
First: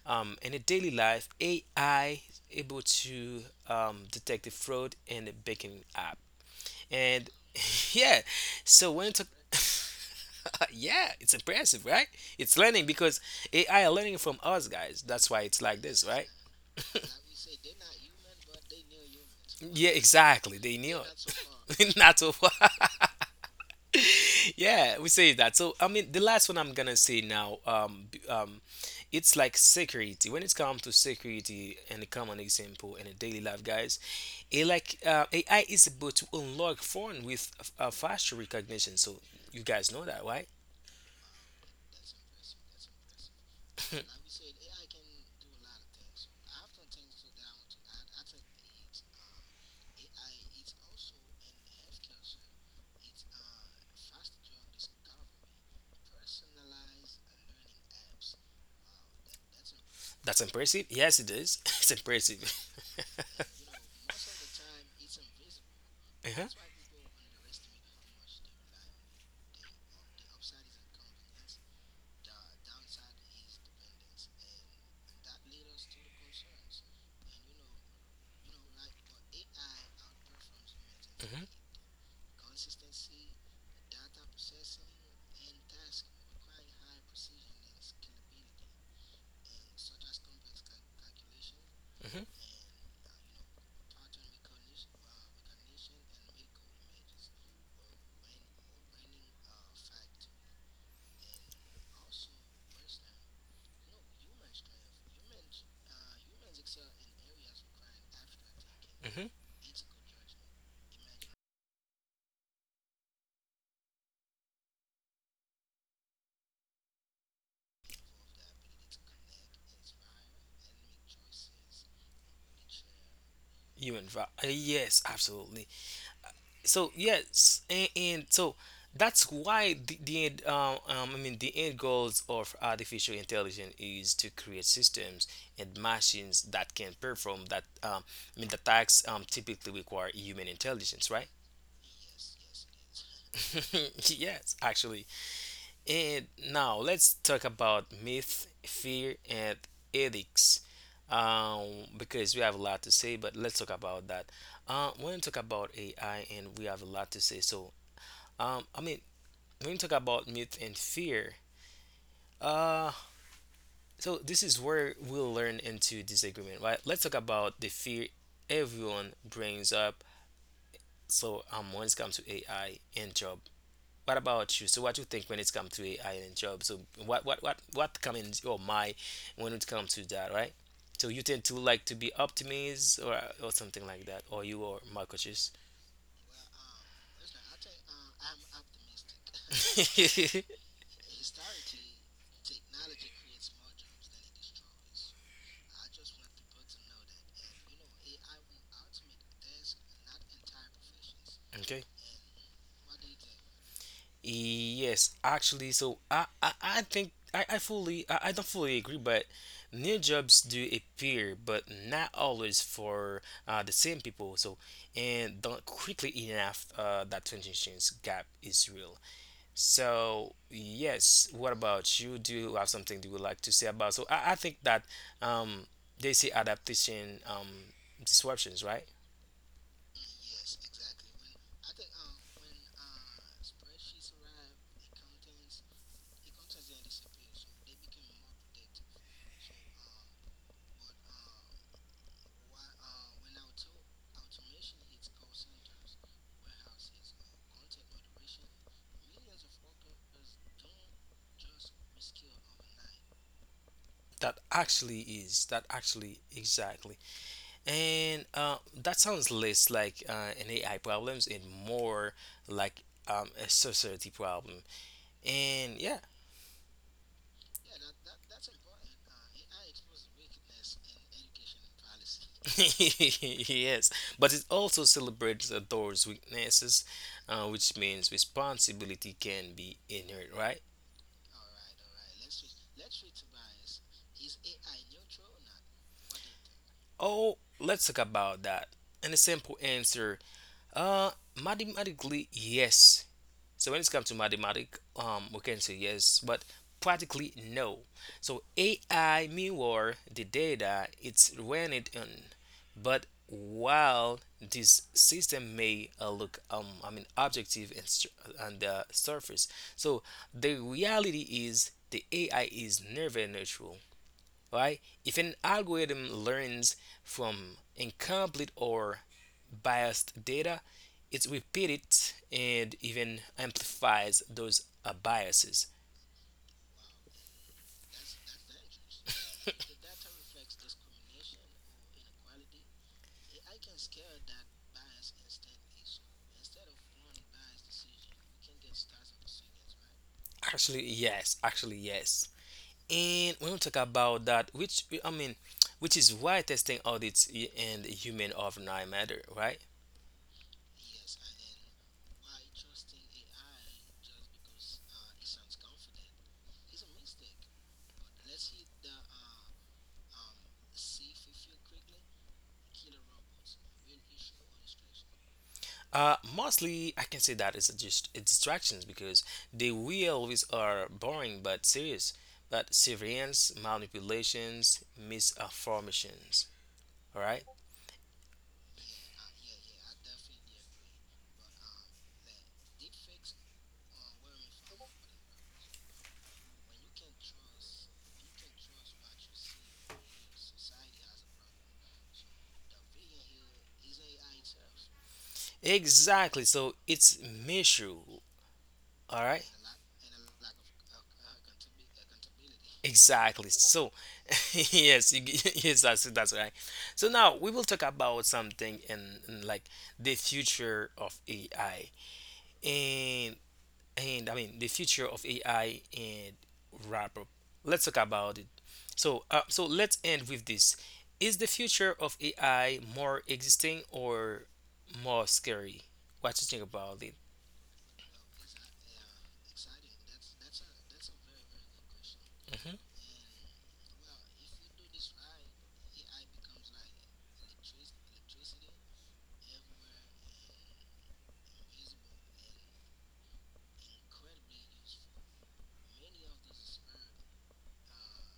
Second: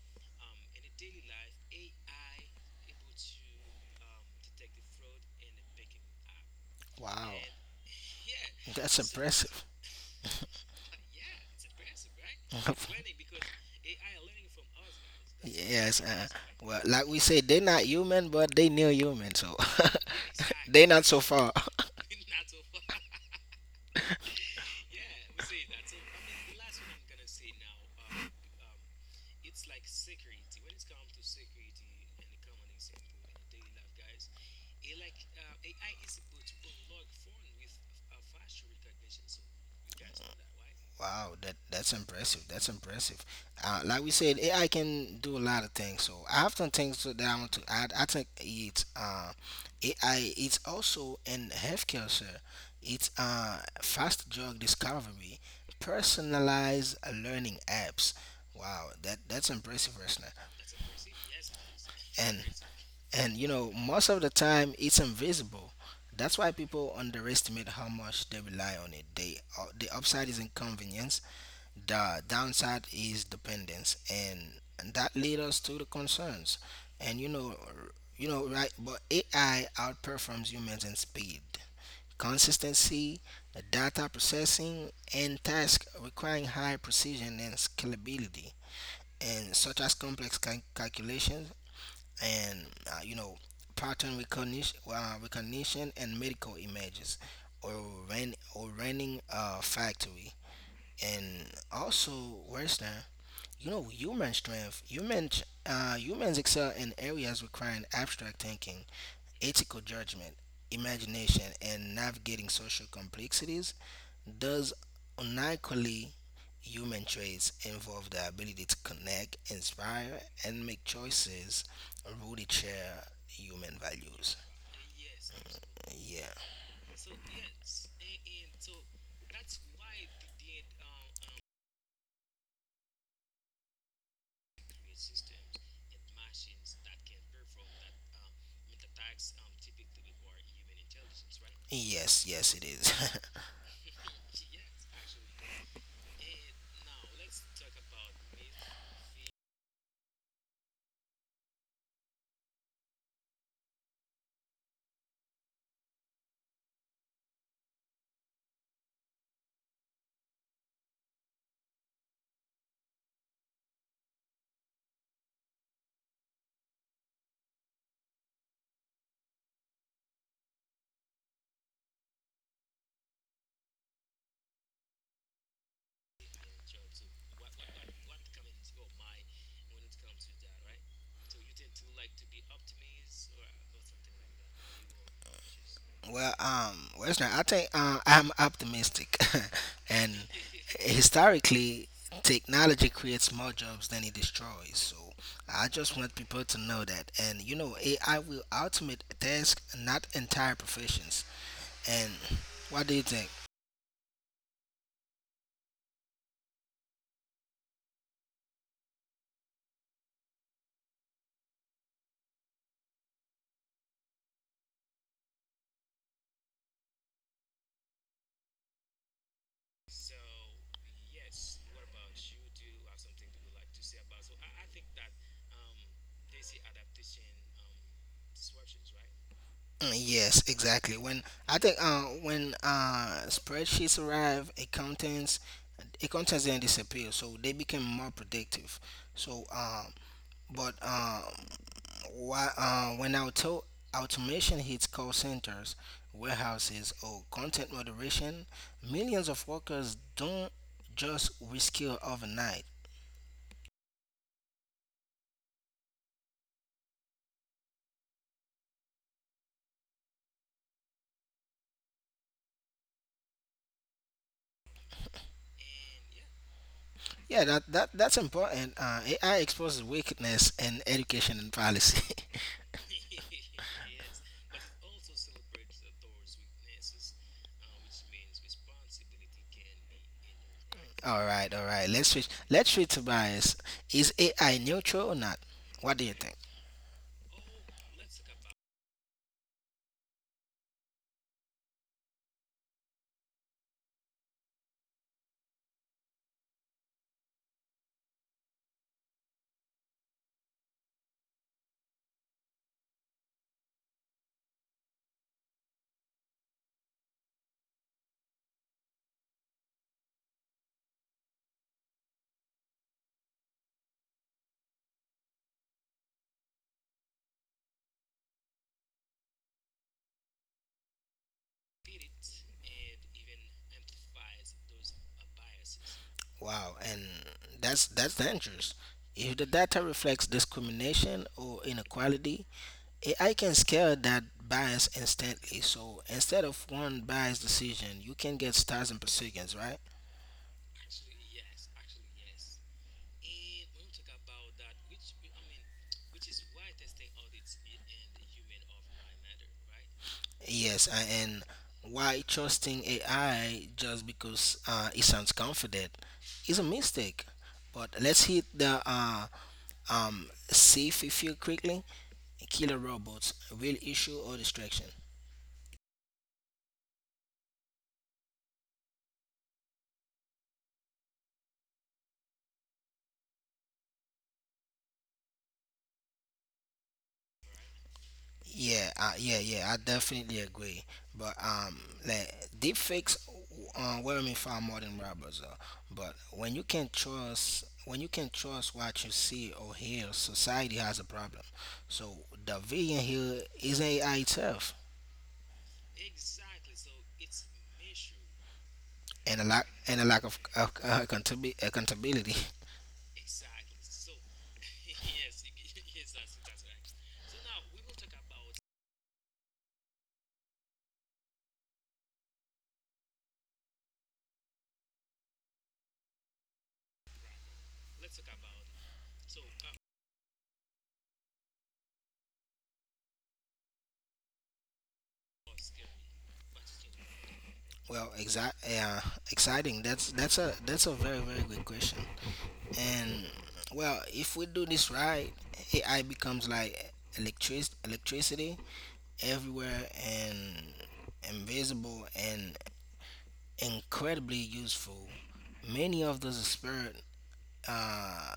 A: in a daily life, AI able to detect the fraud in the banking app. And
B: Wow.
A: yeah,
B: And
A: so
B: that's
A: when it's
B: impressive.
A: yeah, it's impressive, right? It's learning because AI are learning from us, guys. That's why
B: A I
A: it's like
B: yes.
A: this, right?
B: Well, like we said, they're not human, but they near human, so
A: Yeah, exactly. They
B: they exactly.
A: knew
B: Not so far.
A: it. Not so far. Yeah, we say that. So I mean, the last one I'm gonna say now, it's like security. When it comes to security, and a common example in a daily life, guys, it like AI is able to unlock phone with a facial recognition. So you guys know that, right?
B: Wow, that that's impressive. That's impressive. Like we said, AI can do a lot of things. So I have some things that I want to add. I think it's AI. It's also in healthcare, sir. It's fast drug discovery, personalized learning apps. Wow, that that's impressive, listener.
A: That's impressive. Yes, it is. It's
B: And
A: impressive.
B: and you know, most of the time it's invisible. That's
A: Uh-huh.
B: why people underestimate how much they rely on it. They the upside is inconvenience, the downside is dependence, and that leads us to the concerns. And you know, you know, right? But AI outperforms humans in speed,
A: Hmm.
B: consistency, data processing, and tasks requiring high precision and scalability, and such as complex calculations,
A: Hmm. Hmm.
B: and you know, pattern recognition, and medical images, or or running a factory and also worse than. You know, human strength. Humans, humans excel in areas requiring abstract thinking, ethical judgment, imagination, and navigating social complexities. Those uniquely human traits involve the ability to connect, inspire, and make choices rooted share human
A: Human, right?
B: values.
A: Yes, absolutely.
B: Yeah.
A: So yes, and so that's why the end the end goals of artificial intelligence is to create systems and machines that can perform that I mean the tasks typically require human intelligence, right?
B: Yes, yes, it is.
A: Yes, actually. And now let's talk about myth, fear, and ethics, um, because we have a lot to say, but let's talk about that. We're going to talk about AI and we have a lot to say, so um, i mean when we talk about myth and fear, uh, so this is where we'll learn into disagreement, right? Let's talk about the fear everyone brings up. So, when it comes to AI and job, what about you? So, what you think when it comes to AI and job? So, what comes in your mind when it comes to that, right? So, you tend to like to be optimist or something like that, or you are Marcus.
B: Well, Western, I think I'm optimistic, and historically, technology creates more jobs than it destroys. So I just want people to know that, and you know, AI will automate tasks, not entire professions.
A: Okay.
B: And what do you think?
A: Yes, actually, so I think I don't fully agree, but new jobs do appear, but not always for the same people. So and don't quickly enough, that transitions gap is real. So yes, what about you? Do you have something that you would like to say about? So I think that um they say adaptation, disruptions, right?
B: Mm, yes, exactly. When I think when spreadsheets arrive, accountants then disappear, so they became more predictive. So, but why, when automation hits call centers, warehouses, or content moderation, millions of workers don't just reskill overnight.
A: That actually is that actually exactly. And that sounds less like an AI problems and more like a society problem. And yeah.
B: Yeah, that's important. AI exposes wickedness in education and policy.
A: Yes, but it also celebrates those weaknesses, which means responsibility can be inherent, right?
B: All right, all right. Let's switch to bias. Is AI neutral or not? What do you think?
A: Oh, let's talk about that. And a simple answer, uh, mathematically, yes. So when it comes to mathematics, we can say yes, but practically no. So AI mirror the data it's when it on, but while this system may look, I mean, objective and on the surface, so the reality is the AI is never neutral, right? If an algorithm learns from incomplete or biased data, it repeats and even amplifies those biases.
B: Wow, and that's dangerous. If the data reflects discrimination or inequality, AI can scale that bias instantly. So instead of one biased decision, you can get thousand per seconds, right?
A: Actually, yes. Actually, yes. And when we talk about that, which, I mean, which is why testing audits and human overnight matter, right?
B: Yes, and why trusting AI just because it sounds confident is a mistake. But let's hit the safe if you quickly. Killer robots, real issue or distraction?
A: Mostly, I can say that it's just distractions because they will always are boring but serious, but surveillance, manipulations, misinformations. All right,
B: Yeah, yeah. I definitely agree. But like deep fakes worry me far more than robbers. But when you can trust what you see or hear, society has a problem. So the villain here is AI itself,
A: exactly. So it's measure. All
B: and
A: right,
B: a lack of, accountability.
A: exactly. So, yes, yes, that's right. So now we will talk about something in like the future of AI and and the future of AI and wrap up. Let's talk about it. So, so let's end with this. Is the future of AI more existing or more scary? What you think about it?
B: Well, yeah, exciting. That's that's a very, very good question.
A: Hmm.
B: And well, if we do this right, AI becomes like electricity everywhere and invisible and incredibly useful. Many of those experts uh,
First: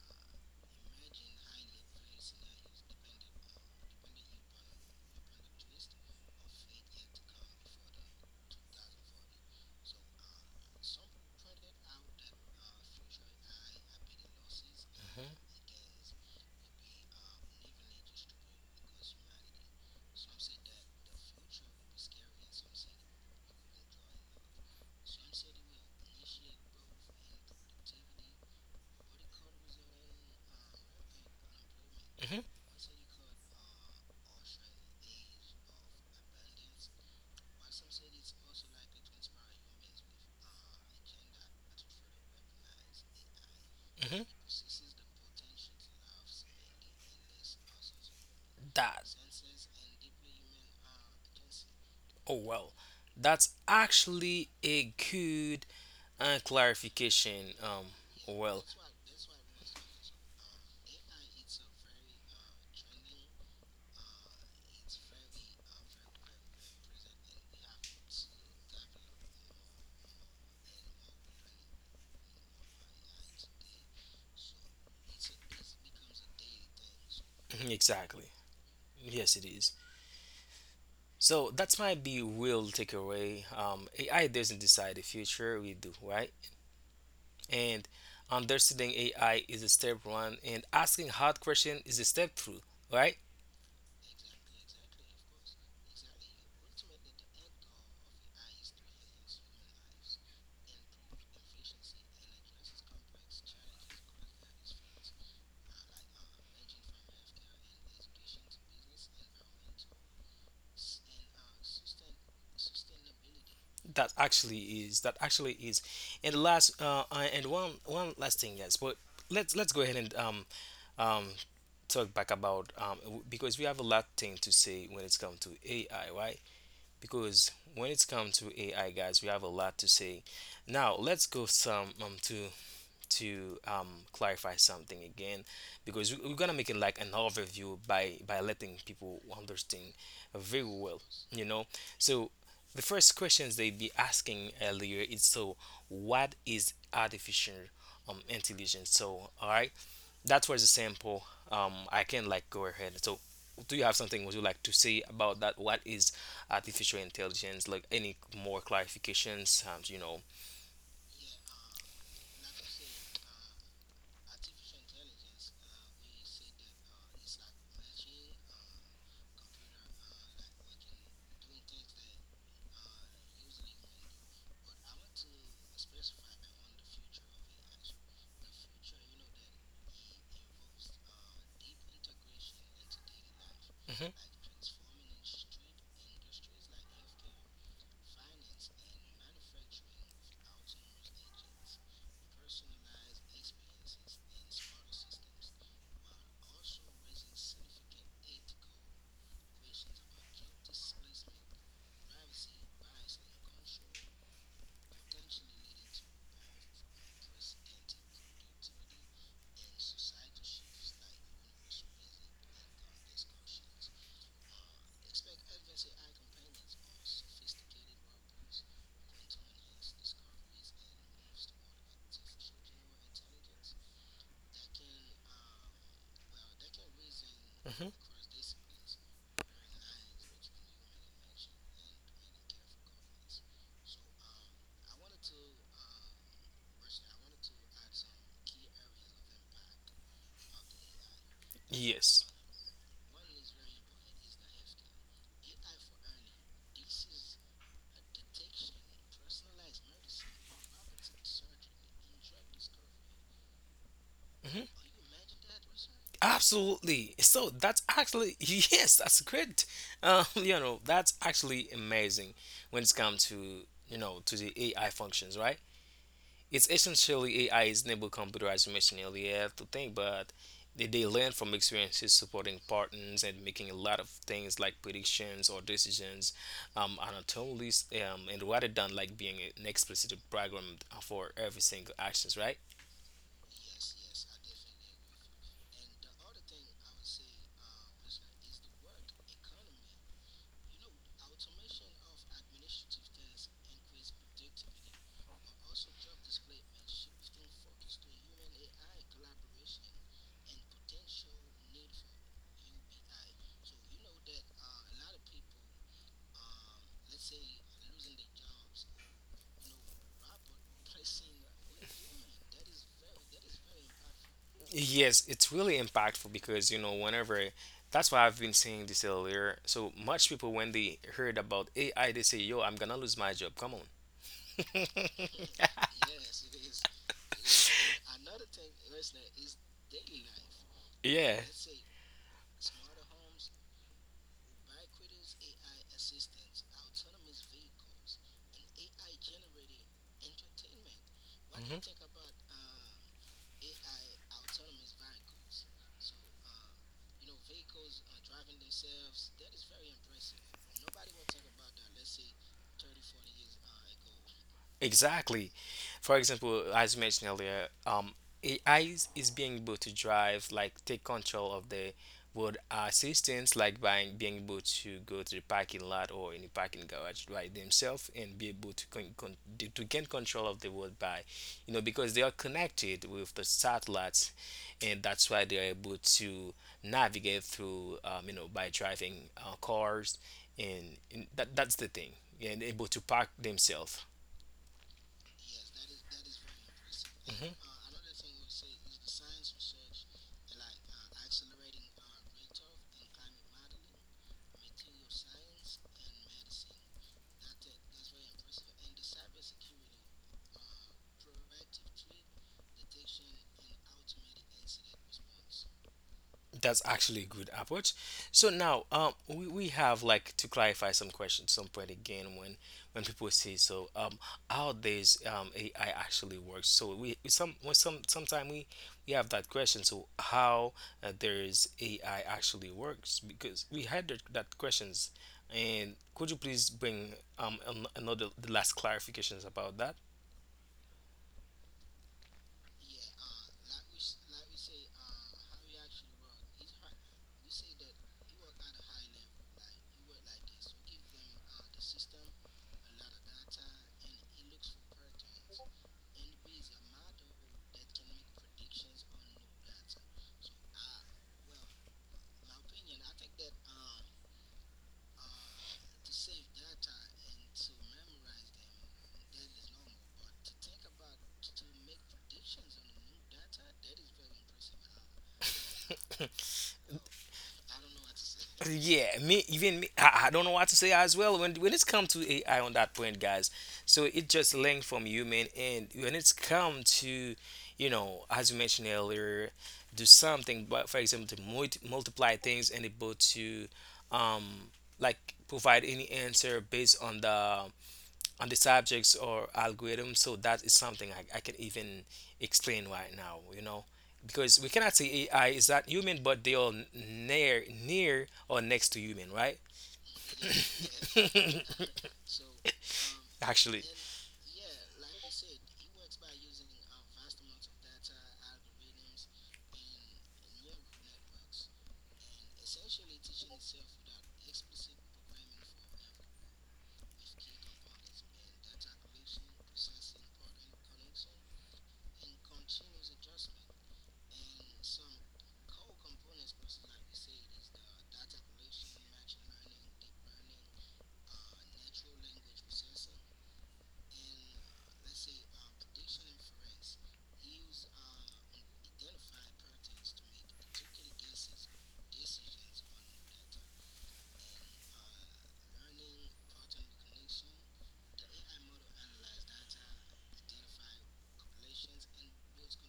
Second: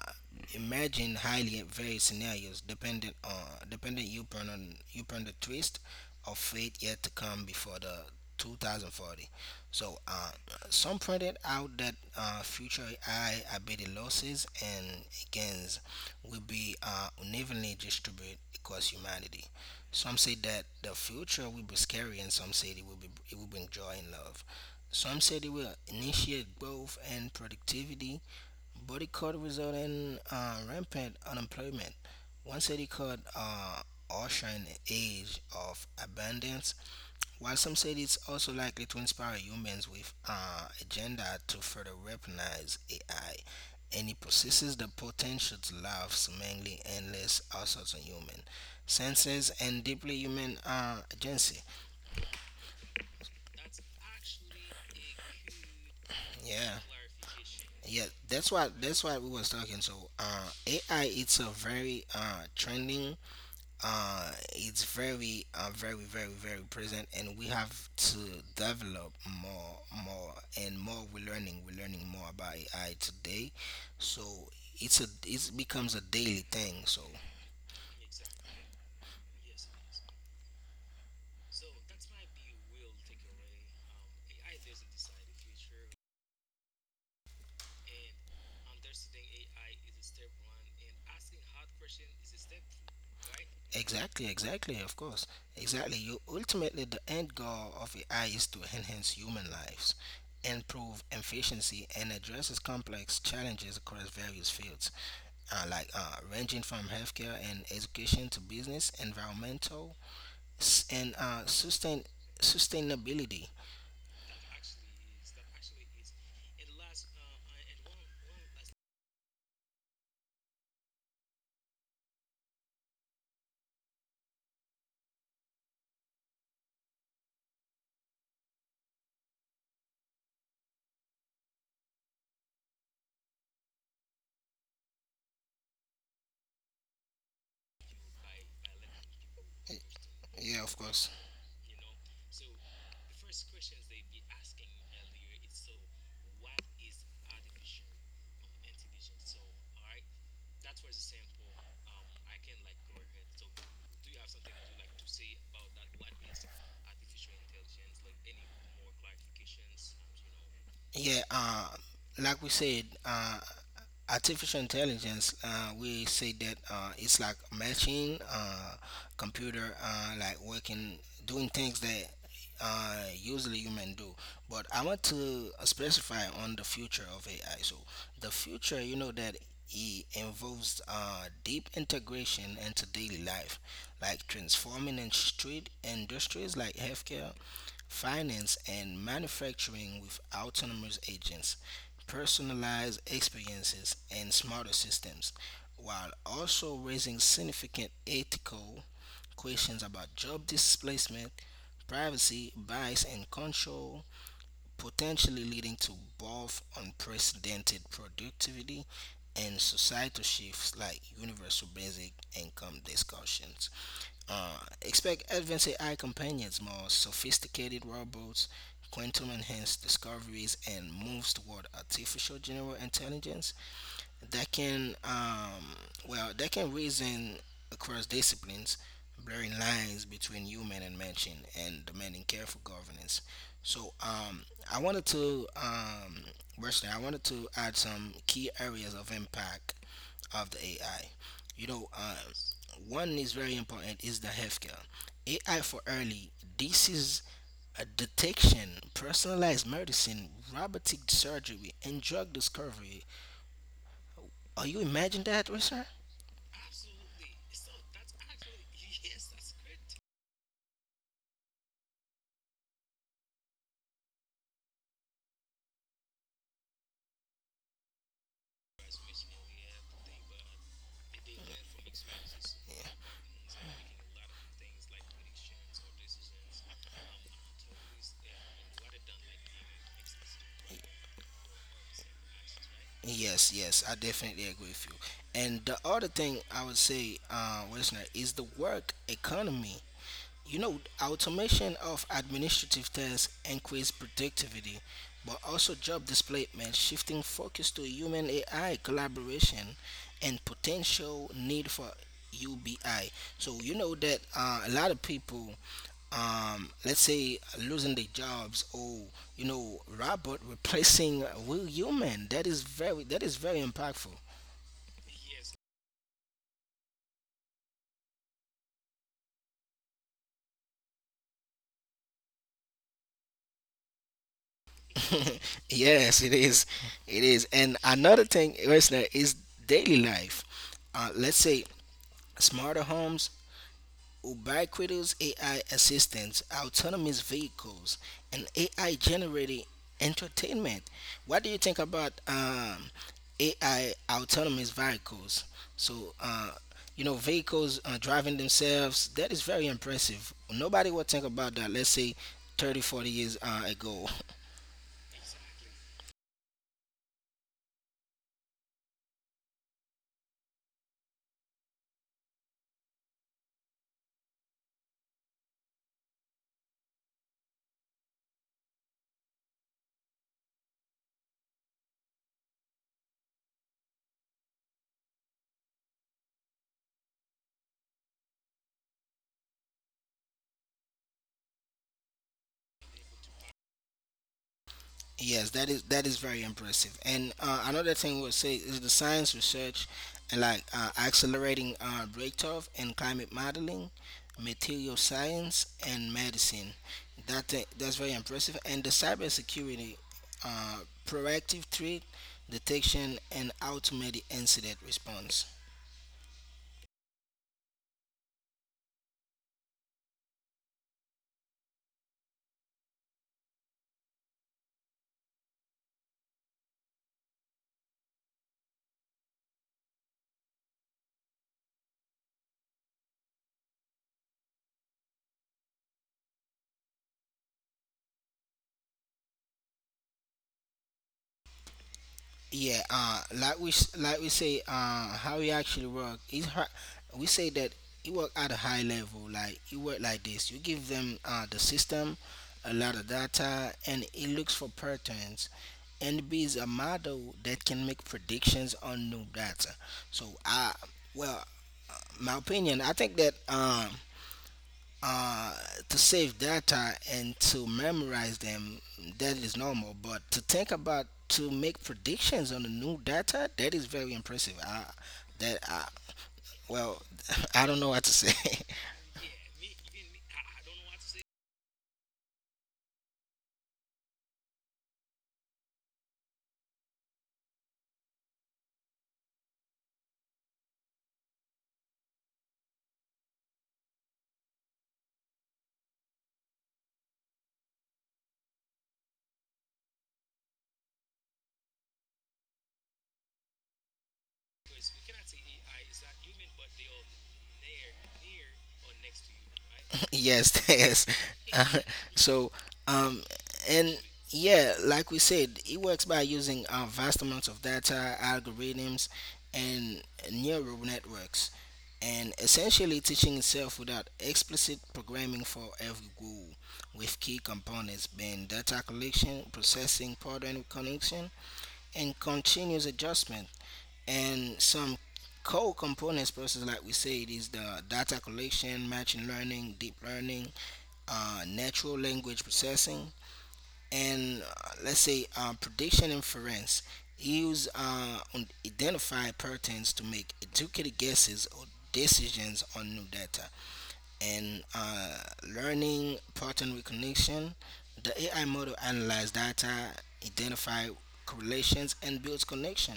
B: imagine highly varied scenarios dependent upon the twist of fate yet to come before the 2040. So some pointed out that future AI ability losses and gains will be unevenly distributed across humanity. Some say that the future will be scary, and some say it will be it will bring joy and love. Some said it will initiate growth and productivity, but it could result in rampant unemployment.
A: Hmm.
B: One said it could usher in an age of abundance, while some said it's also likely to inspire humans with agenda to further weaponize AI. And it
A: Hmm.
B: possesses the potential to love seemingly endless assaults on human
A: That.
B: senses and deeply human agency.
A: Oh, well, that's actually a good
B: Yeah.
A: clarification.
B: Yeah, that's
A: Well,
B: why. That's why we was talking. So, AI it's a very trending, it's very very present, and we have to develop more, more and more. We're learning more about AI today, so it becomes a daily thing. So
A: exactly. Yes, it is. So that might be real takeaway. AI doesn't decide the future, we do, right? And understanding AI is a step one, and asking hard question is a step two, right?
B: exactly, exactly, of course. Exactly. You ultimately the end goal of AI is to enhance human lives, improve efficiency and addresses complex challenges across various fields. Like ranging from healthcare and education to business, environmental, s- and sustain sustainability.
A: That actually is. That actually is. And last, and one last thing, yes. But let's go ahead and um, talk back about because we have a lot thing to say when it's come to AI, right? Because when it's come to AI, guys, we have a lot to say. Now let's go some, to clarify something again, because we're gonna make it like an overview by letting people
B: Y-
A: understand
B: Yeah,
A: very
B: of
A: well,
B: course.
A: you know. So the first questions they be asking earlier is, so what is artificial intelligence? So all right, that was a sample. I can like go ahead. So, do you have something would you like to say about that? What is artificial intelligence? Like any more clarifications?
B: Yeah, uh, like we said, artificial intelligence, we say that it's like a machine, computer, like working, doing things that usually human do. But I want to specify on the future of AI. So the future, you know that it involves deep integration into daily life,
A: Hmm.
B: like transforming in street industries like healthcare, finance, and manufacturing with autonomous agents, personalized experiences, and smarter systems, while also raising significant ethical questions about job displacement, privacy, bias, and control, potentially leading to both unprecedented productivity and societal shifts like universal basic income discussions. Expect advanced AI companions, more sophisticated robots, quantum enhanced discoveries, and moves toward artificial general intelligence that can, that can reason
A: Hmm.
B: across disciplines, blurring lines between human and machine, and demanding careful governance. So, um, I wanted to, Rushdie, I wanted to add some key areas of impact of the AI. You know, uh,
A: Yes.
B: One is very important is the healthcare. AI for early disease detection, personalized medicine, robotic surgery, and drug discovery. Are
A: Hmm.
B: you imagine that, sir?
A: Absolutely. So that's actually yes, that's great. That's actually amazing when it's come to to the AI functions, right? It's essentially AI is enabled computer, as you mentioned earlier. I have to think, but they learn from experiences supporting partners and making a lot of things like predictions or decisions anatomically, and rather than like being an explicit program for every single actions, right?
B: Yes, yes, I definitely agree with you. And the other thing I would say, listener, is the work economy. You know, automation of administrative tasks increase productivity, but also job displacement, shifting focus to human AI collaboration and potential need for UBI. So you know that a lot of people, let's say, losing their jobs or you know, robot replacing real human. That is very impactful.
A: Yes, it's really impactful because you know whenever that's why I've been saying this earlier. So much people when they heard about AI, they say, "Yo, I'm gonna lose my job." Come on.
B: Yes, it is. It is. And another thing, listener, is daily life.
A: Yeah.
B: Let's say smarter homes, ubiquitous AI assistants, autonomous vehicles, and AI generated entertainment. What do you think about AI autonomous vehicles? So, uh, you know, vehicles driving themselves, that is very impressive. Nobody would think about that, let's say 30, 40 years ago.
A: Exactly. For example, as you mentioned earlier, AI is being able to drive, like take control of the road assistance, like by being able to go to the parking lot or in the parking garage by themselves and be able to to gain control of the road by, you know, because they are connected with the satellites, and that's why they are able to navigate through, you know, by driving cars, and that's the thing, and able to park themselves.
B: Yes, that is very impressive. And
A: Mm-hmm.
B: another thing we'll say is the science research and like accelerating breakthrough in climate modeling, material science, and medicine. That's very impressive. And the cybersecurity, uh, proactive threat detection, and automated incident response.
A: That's actually a good approach. So now, we have like to clarify some questions, some point again when people say so, how this AI actually works. So we some when some sometime we have that question. So how there's AI actually works because we had that questions, and could you please bring another the last clarifications about that?
B: Yeah, like we s- like we say, How he actually work. We say that he work at a high level. Like he work like this. You give them the system, a lot of data, and he looks for patterns. And B a model that can make predictions on new data. So I, well, my opinion, I think that uh, to save data and to memorize them, that is normal. But to think about to make predictions on the new data, that is very impressive. I, that I, well, I don't know what to say.
A: Yeah, me even me, I don't know what to say as well when it's come to AI on that point, guys. So it just learned from human, and when it's come to, you know, as you mentioned earlier, do something, but for example, to multiply things and able to, um, like provide any answer based on the subjects or algorithms. So that is something I can even explain right now, you know, because we cannot say AI is not human, but they are near, near or next to human, right?
B: Yes. Yes. Uh, so um
A: Actually.
B: and Yeah, like we said, it works by using vast amounts of data algorithms and neural networks and essentially teaching itself without explicit programming for every goal, with key components being data collection processing pattern recognition and continuous adjustment. And some core components process, like we said, is the data collection machine learning deep learning, natural language processing, and let's say prediction inference, use identify patterns to make educated guesses or decisions on new data. And learning pattern recognition, the AI model analyzes data, identify correlations and builds connection.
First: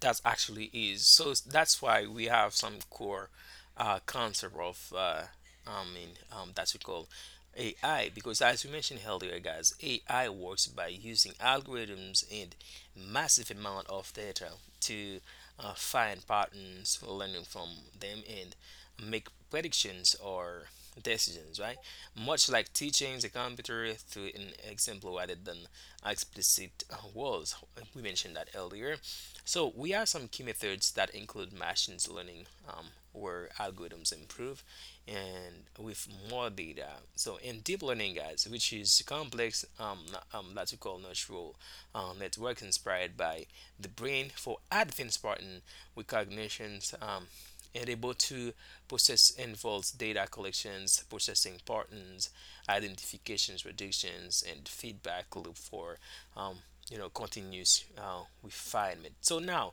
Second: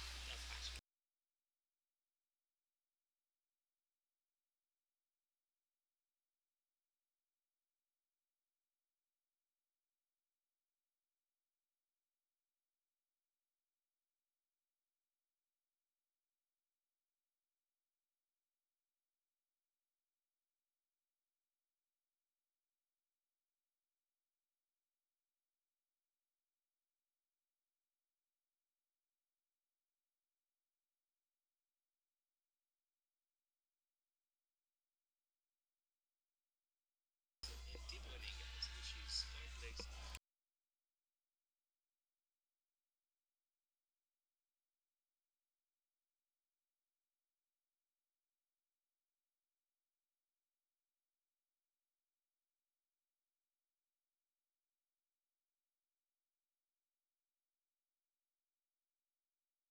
A: That actually is. So that's why we have some core concept of, that's we call AI, because as we mentioned earlier, guys, AI works by using algorithms and massive amount of data to, find patterns, learning from them, and make predictions or decisions, right? Much like teaching the computer through an example rather than explicit words. We mentioned that earlier. So we have some key methods that include machine learning, where algorithms improve and with more data. So in deep learning, guys, which is complex, that we call neural, network inspired by the brain for advanced pattern recognitions. And able to process involves data collections, processing patterns, identifications, predictions, and feedback loop for, um, you know, continues refinement. So now,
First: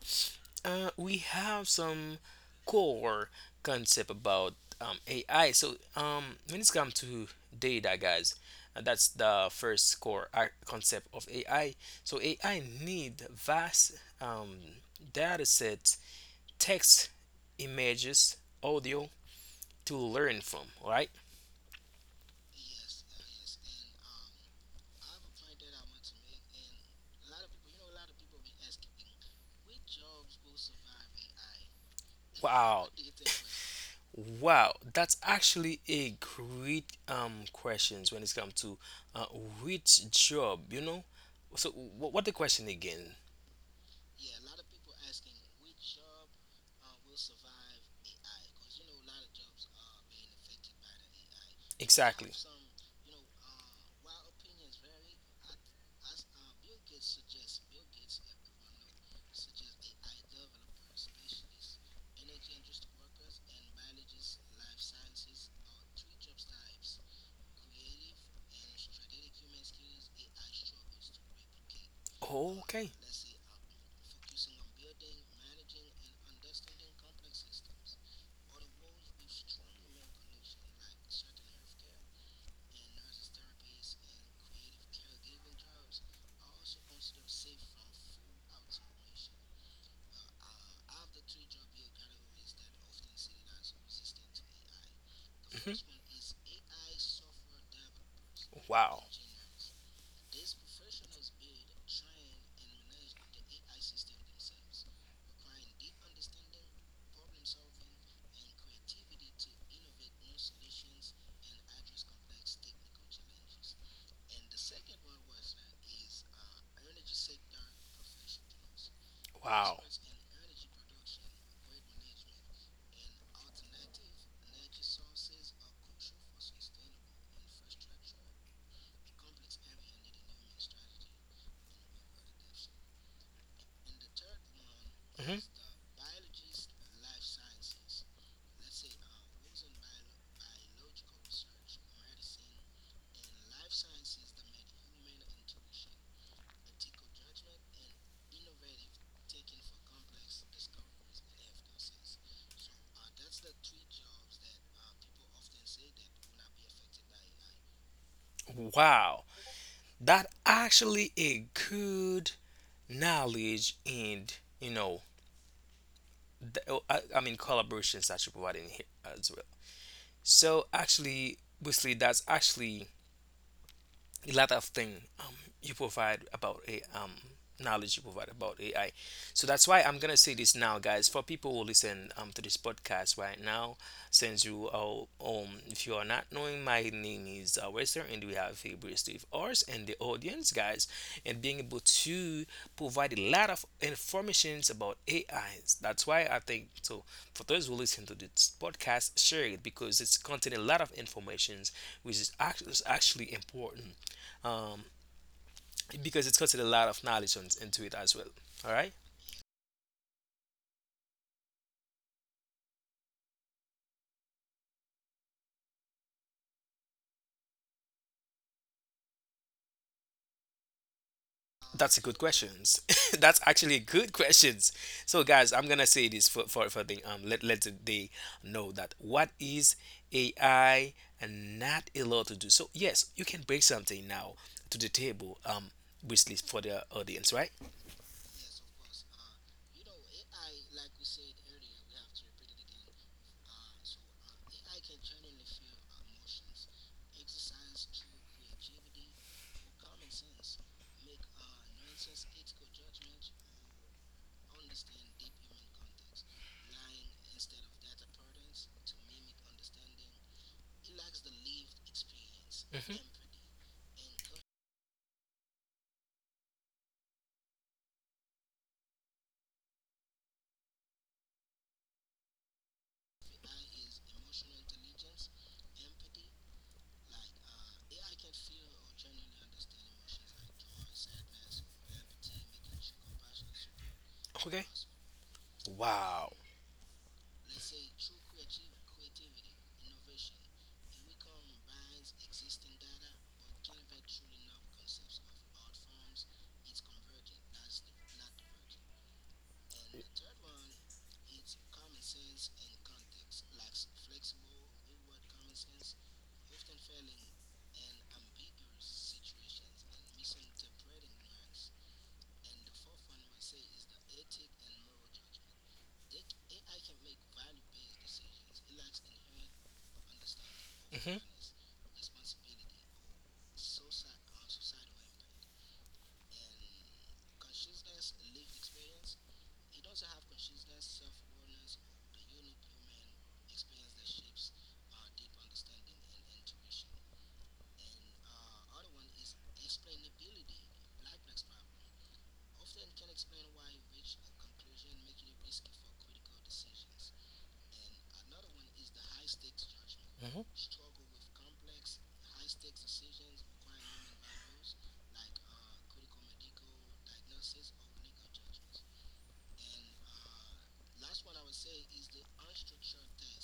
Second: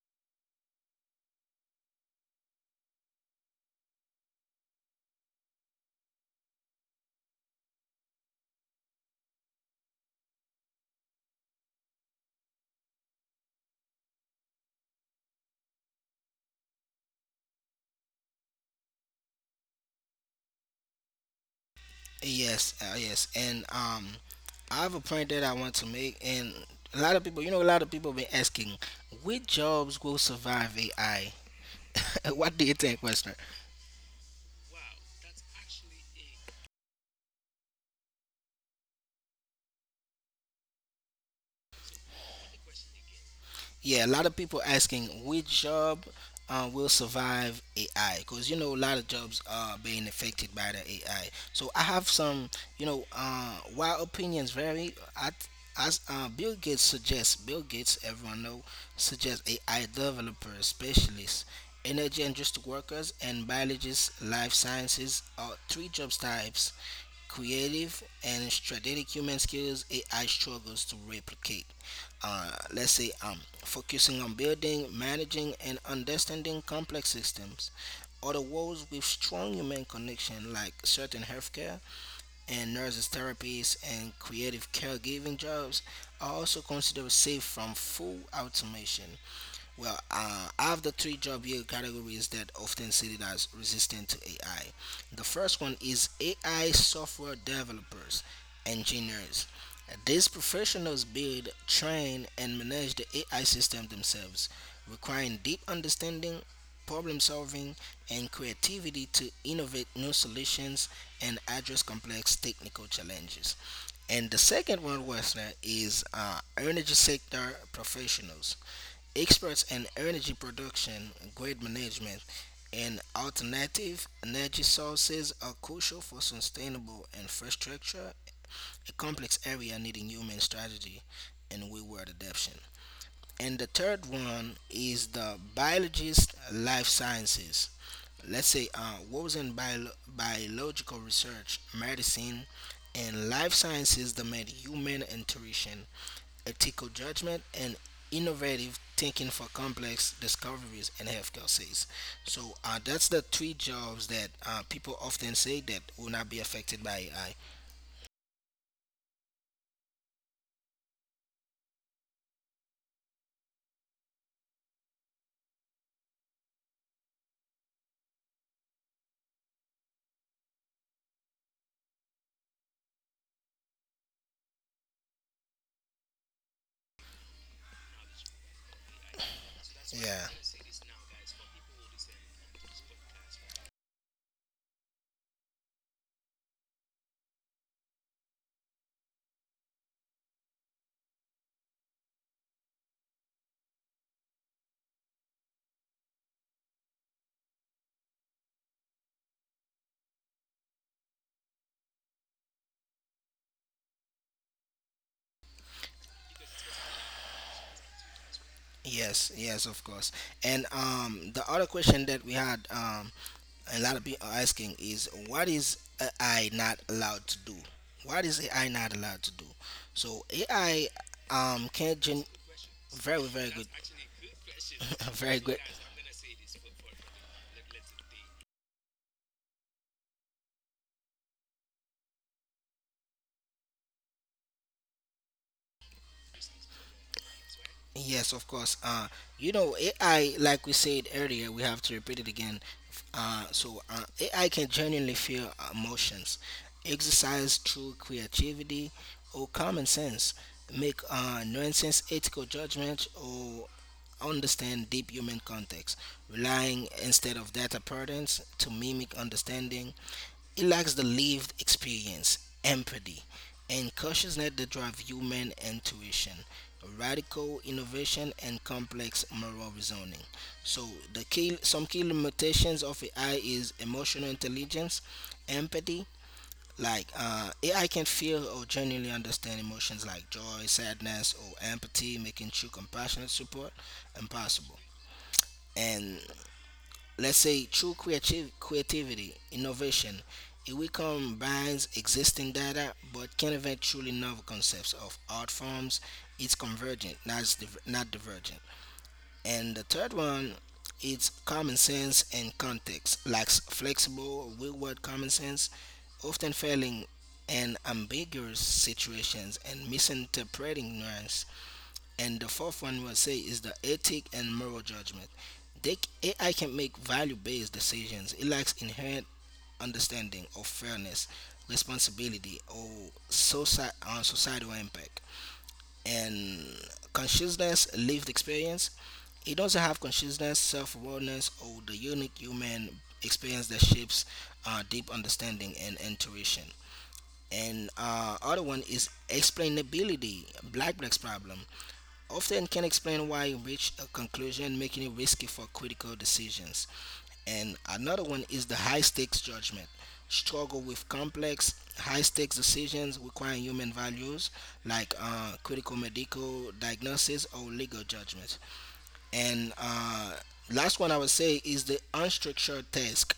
A: we have some core concept about, AI. So, when it's come to data, guys, that's the first core concept of AI. So AI need vast, um, data sets, text, images, audio, to learn from, right?
B: Yes, yes, and I have a point that I want to make, and a lot of people, you know, a lot of people been asking, which jobs will survive AI? What do
A: Wow.
B: you think, Western?
A: Wow, that's actually a great questions when it's come to, uh, which job, you know? So what the question again?
B: Yeah, a lot of people asking which job will survive AI because you know a lot of jobs are being affected by the AI. So I have
A: Exactly.
B: some, you know, While opinions vary, as Bill Gates suggests, Bill Gates, everyone know, suggests AI developers, specialists, energy industry workers, and biologists, life sciences are three job types creative and strategic human skills AI struggles to replicate,
A: Okay.
B: let's say focusing on building, managing, and understanding complex systems. Or the roles with strong human connection, like certain healthcare and nurses, therapists, and creative caregiving jobs, are also considered safe from full automation. Well, I have the three job year categories that often cited as resistant to AI. The first
A: Mhm.
B: one is AI software developers,
A: Wow.
B: engineers. These professionals build, train, and manage the AI system themselves, requiring deep understanding, problem solving, and creativity to innovate new solutions and address complex technical challenges. And the second one was is energy sector professionals. Experts
A: Wow.
B: in energy production, grid management, and alternative energy sources are crucial for sustainable infrastructure, a complex area needing human strategy and wayward adaptation. And the third one is the
A: Mhm.
B: biologist life sciences. Let's say what was in biological research, medicine, and life sciences that made human intuition ethical judgment, and innovative thinking for complex discoveries in healthcare sales. So that's the three jobs that people often say that will not be affected by AI.
A: Wow. That actually a good knowledge, and you know, I mean collaborations that you're providing here as well. So actually basically that's actually a lot of thing, um, you provide about a, knowledge you provide about AI. So that's why I'm gonna
B: Yeah.
A: say this now, guys. For people who listen, to this podcast right now, since you are, if you are not knowing, my name is, Western, and we have a brief Steve ours and the audience, guys, and being able to provide a lot of informations about AIs. That's why I think so. For those who listen to this podcast, share it because it's contain a lot of informations which is is actually important, um, because it's got a lot of knowledge on, into it as well. All right,
B: Yes, yes, of course. And the other question that we had, a lot of people are asking is, what is AI not allowed to do? What is AI not allowed to do? So AI um,
A: that's a
B: can
A: good
B: gen-
A: questions.
B: Very
A: That's
B: very good.
A: actually good questions. So
B: Very
A: guys,
B: good.
A: I'm gonna say this for for the let let they know that what is AI and not allowed to do. So yes, you can bring something now to the table, um, which is for the audience, right?
B: Yes, of course. You know, AI, like we said earlier, we have to repeat it again. AI can genuinely feel emotions, exercise through creativity or common sense, make nonsense ethical judgment or understand deep human context, relying instead of data patterns to mimic understanding. It lacks the lived experience,
A: Mhm.
B: empathy, and cautiousness that drive human intuition radical innovation and complex moral reasoning. So the key, some key limitations of AI is emotional intelligence, empathy. Like AI can feel or genuinely understand emotions like joy, sadness, or empathy, making true compassionate support
A: Okay.
B: impossible. And
A: Wow.
B: let's say true creativity, innovation. It we combines existing data but can invent truly novel concepts of art forms. It's convergent, not divergent. And the third one, it's common sense and context, lacks flexible, real world common sense, often failing in ambiguous situations and misinterpreting nuance. And the fourth one we'll say is the ethic and moral judgment. They, AI can make value based decisions. It lacks inherent understanding of
A: Hmm.
B: fairness, responsibility, or societal impact. And consciousness, lived experience. It doesn't have consciousness, self awareness, or the unique human experience that shapes deep understanding and intuition. And other one is explainability, black box problem, often can explain why you reach a conclusion, making it risky for critical decisions. And another one is the high stakes judgment.
A: Hmm.
B: Struggle with complex, high stakes decisions requiring human values like critical medical diagnosis or legal judgment. And last one I would say is the unstructured task,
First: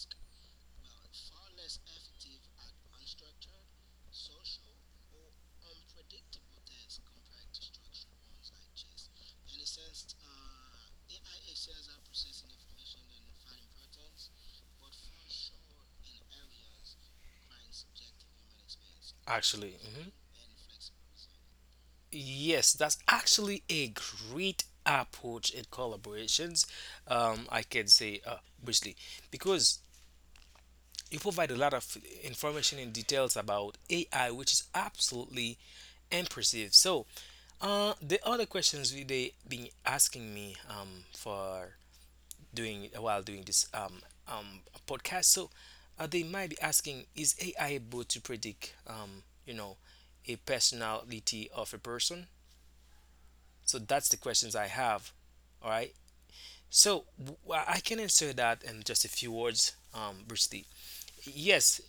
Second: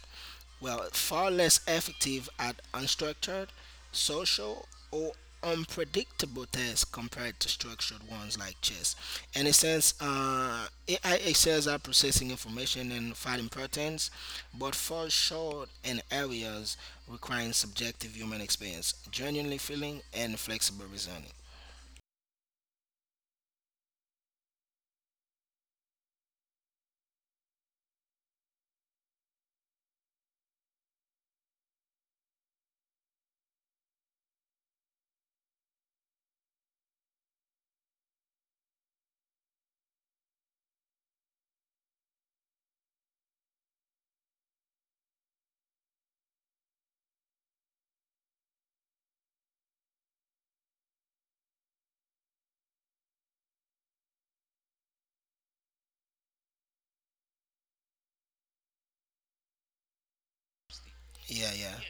B: well, far less effective at unstructured, social, or unpredictable tasks compared to structured ones like chess. In a sense, AI excels at processing information and finding patterns, but falls short in areas requiring subjective human experience, genuinely
A: Actually,
B: feeling,
A: hmm,
B: and flexible reasoning.
A: yes, that's actually a great approach in collaborations. I can say, briefly, because you provide a lot of information and details about AI, which is absolutely impressive. So, the other questions they been asking me for doing while doing this, um, podcast. So, they might be asking, is AI able to predict, you know, a personality of a person? So that's the questions I have. All right. So I can answer that in just a few words, Bruce.
B: Yeah, yeah.
A: Yes,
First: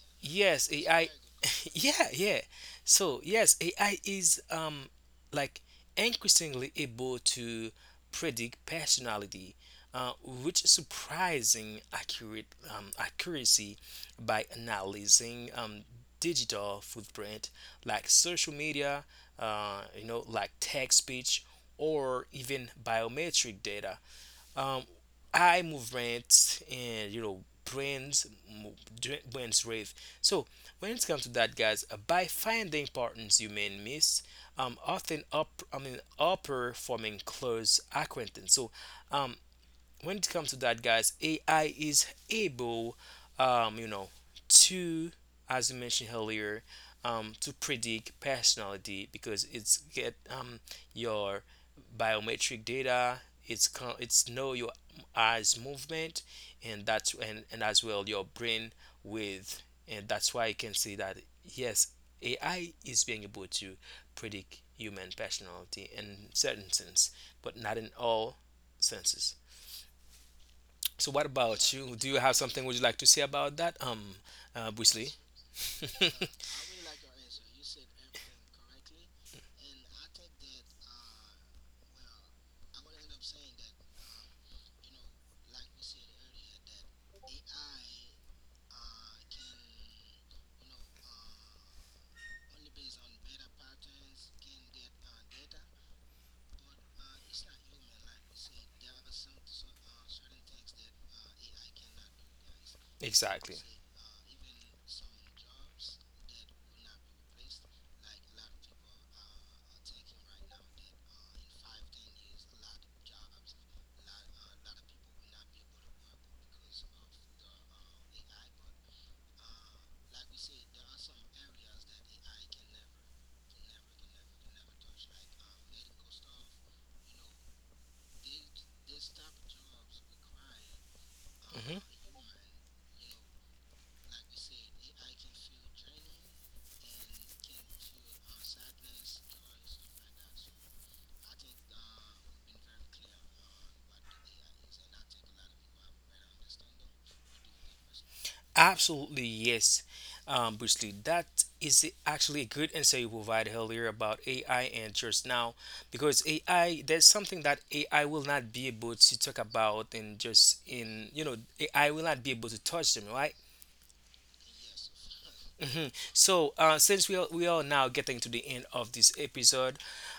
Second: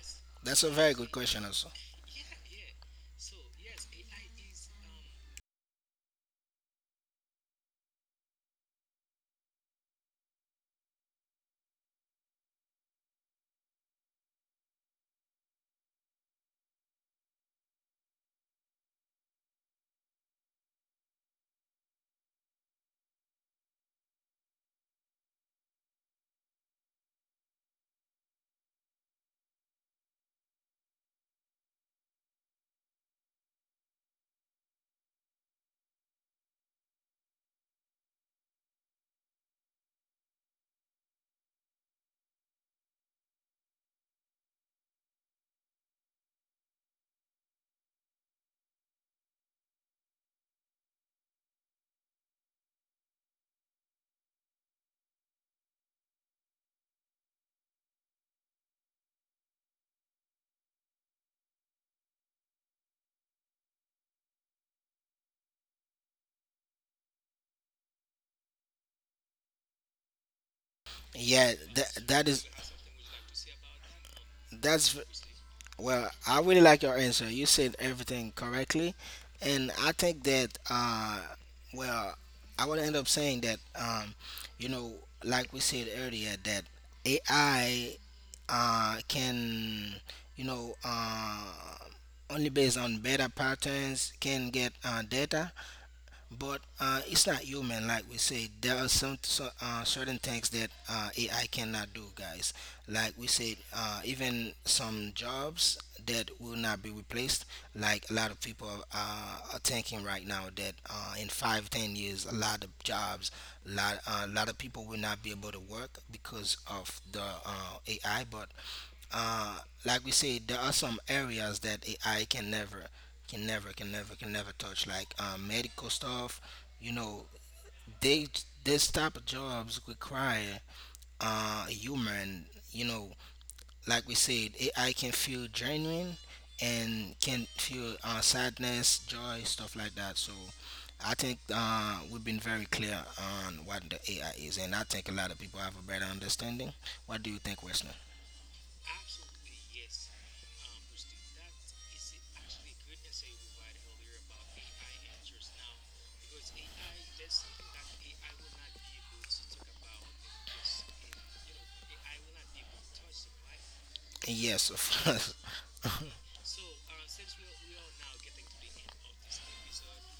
B: That's
A: yes,
B: a very
A: AI.
B: good question, also.
A: Yeah, yeah. So, yes, AI is, um, like, increasingly able to predict personality, with surprising accurate accuracy by analyzing, digital footprint like social media, you know, like text speech or even biometric data, um, eye movement, and you know, brains mo- brains rave. So when it comes to that, guys, by finding partners you may miss, um, often up, I mean upper forming close acquaintance. So, um, when it comes to that, guys, AI is able, um, you know, to, as you mentioned earlier, um, to predict personality because it's get, um, your biometric data. It's it's know your eyes movement, and that's, and as well your brain with. And that's why I can say that yes, AI is being able to predict human personality in certain sense but not in all senses. So what
B: Yeah,
A: about you?
B: that,
A: Do you
B: that
A: have
B: is
A: something would you like to say about that,
B: that's
A: Wesley?
B: Well, I really like your answer. You said everything correctly, and I think that well, I would end up saying that you know, like we said earlier, that AI can you know only based on better patterns can get data, but it's not human, like we say there are some so, certain things that AI cannot do guys, like we said
A: Exactly.
B: even some jobs that will not be replaced, like a lot of people are thinking right now that in 5 10 years a lot of jobs a lot of people will not be able to work because of the AI. But uh, like we said, there are some areas that AI can never can never touch like medical stuff, you know, they this type of jobs require
A: Hmm.
B: human, you know, like we said AI can feel genuine and can feel sadness joy stuff like that. So I think we've been very clear on what the AI is and I think a lot of people have a better understanding. What do you think Wesley?
A: Absolutely, yes. Bruce Lee, that is actually a good answer you provided earlier about AI and just now, because AI, there's something that AI will not be able to talk about and just in, you know, AI will not be able to touch them, right?
B: Yes, of course.
A: Mhm. So, since we are now getting to the end of this episode,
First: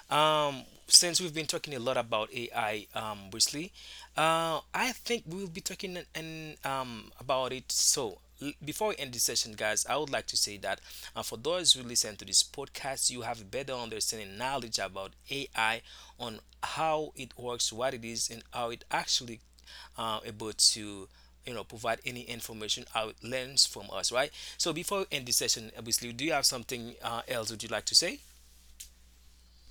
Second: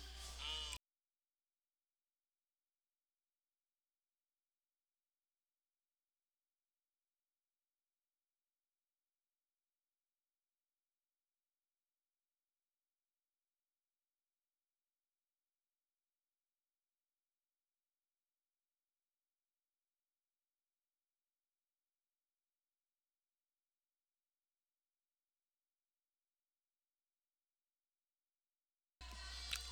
A: since we've been talking a lot about AI, Wesley, I think we'll be talking and about it. So, before we end this session, guys, I would like to say that, for those who listen to this podcast, you have a better understanding knowledge about AI on how it works, what it is, and how it actually, able to, you know, provide any information out learns from us, right? So before we end this session, obviously, do you have something, else would you like to say?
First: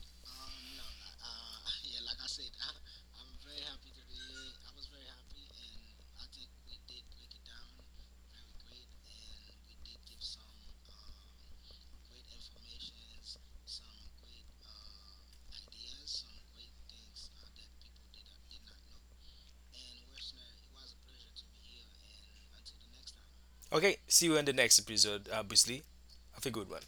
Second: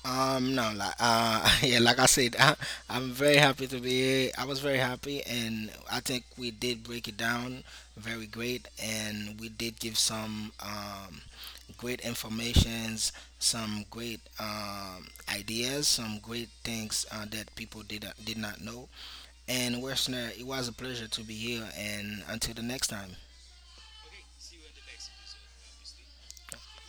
B: No, like, I'm very happy to be here. I was very happy, and I think we did break it down very great, and we did give some great informations, some great ideas, some great things that people did not know. And Westner, it was a pleasure to be here, and until the next time.
A: Okay, see you in the next episode. Obviously, have a good one.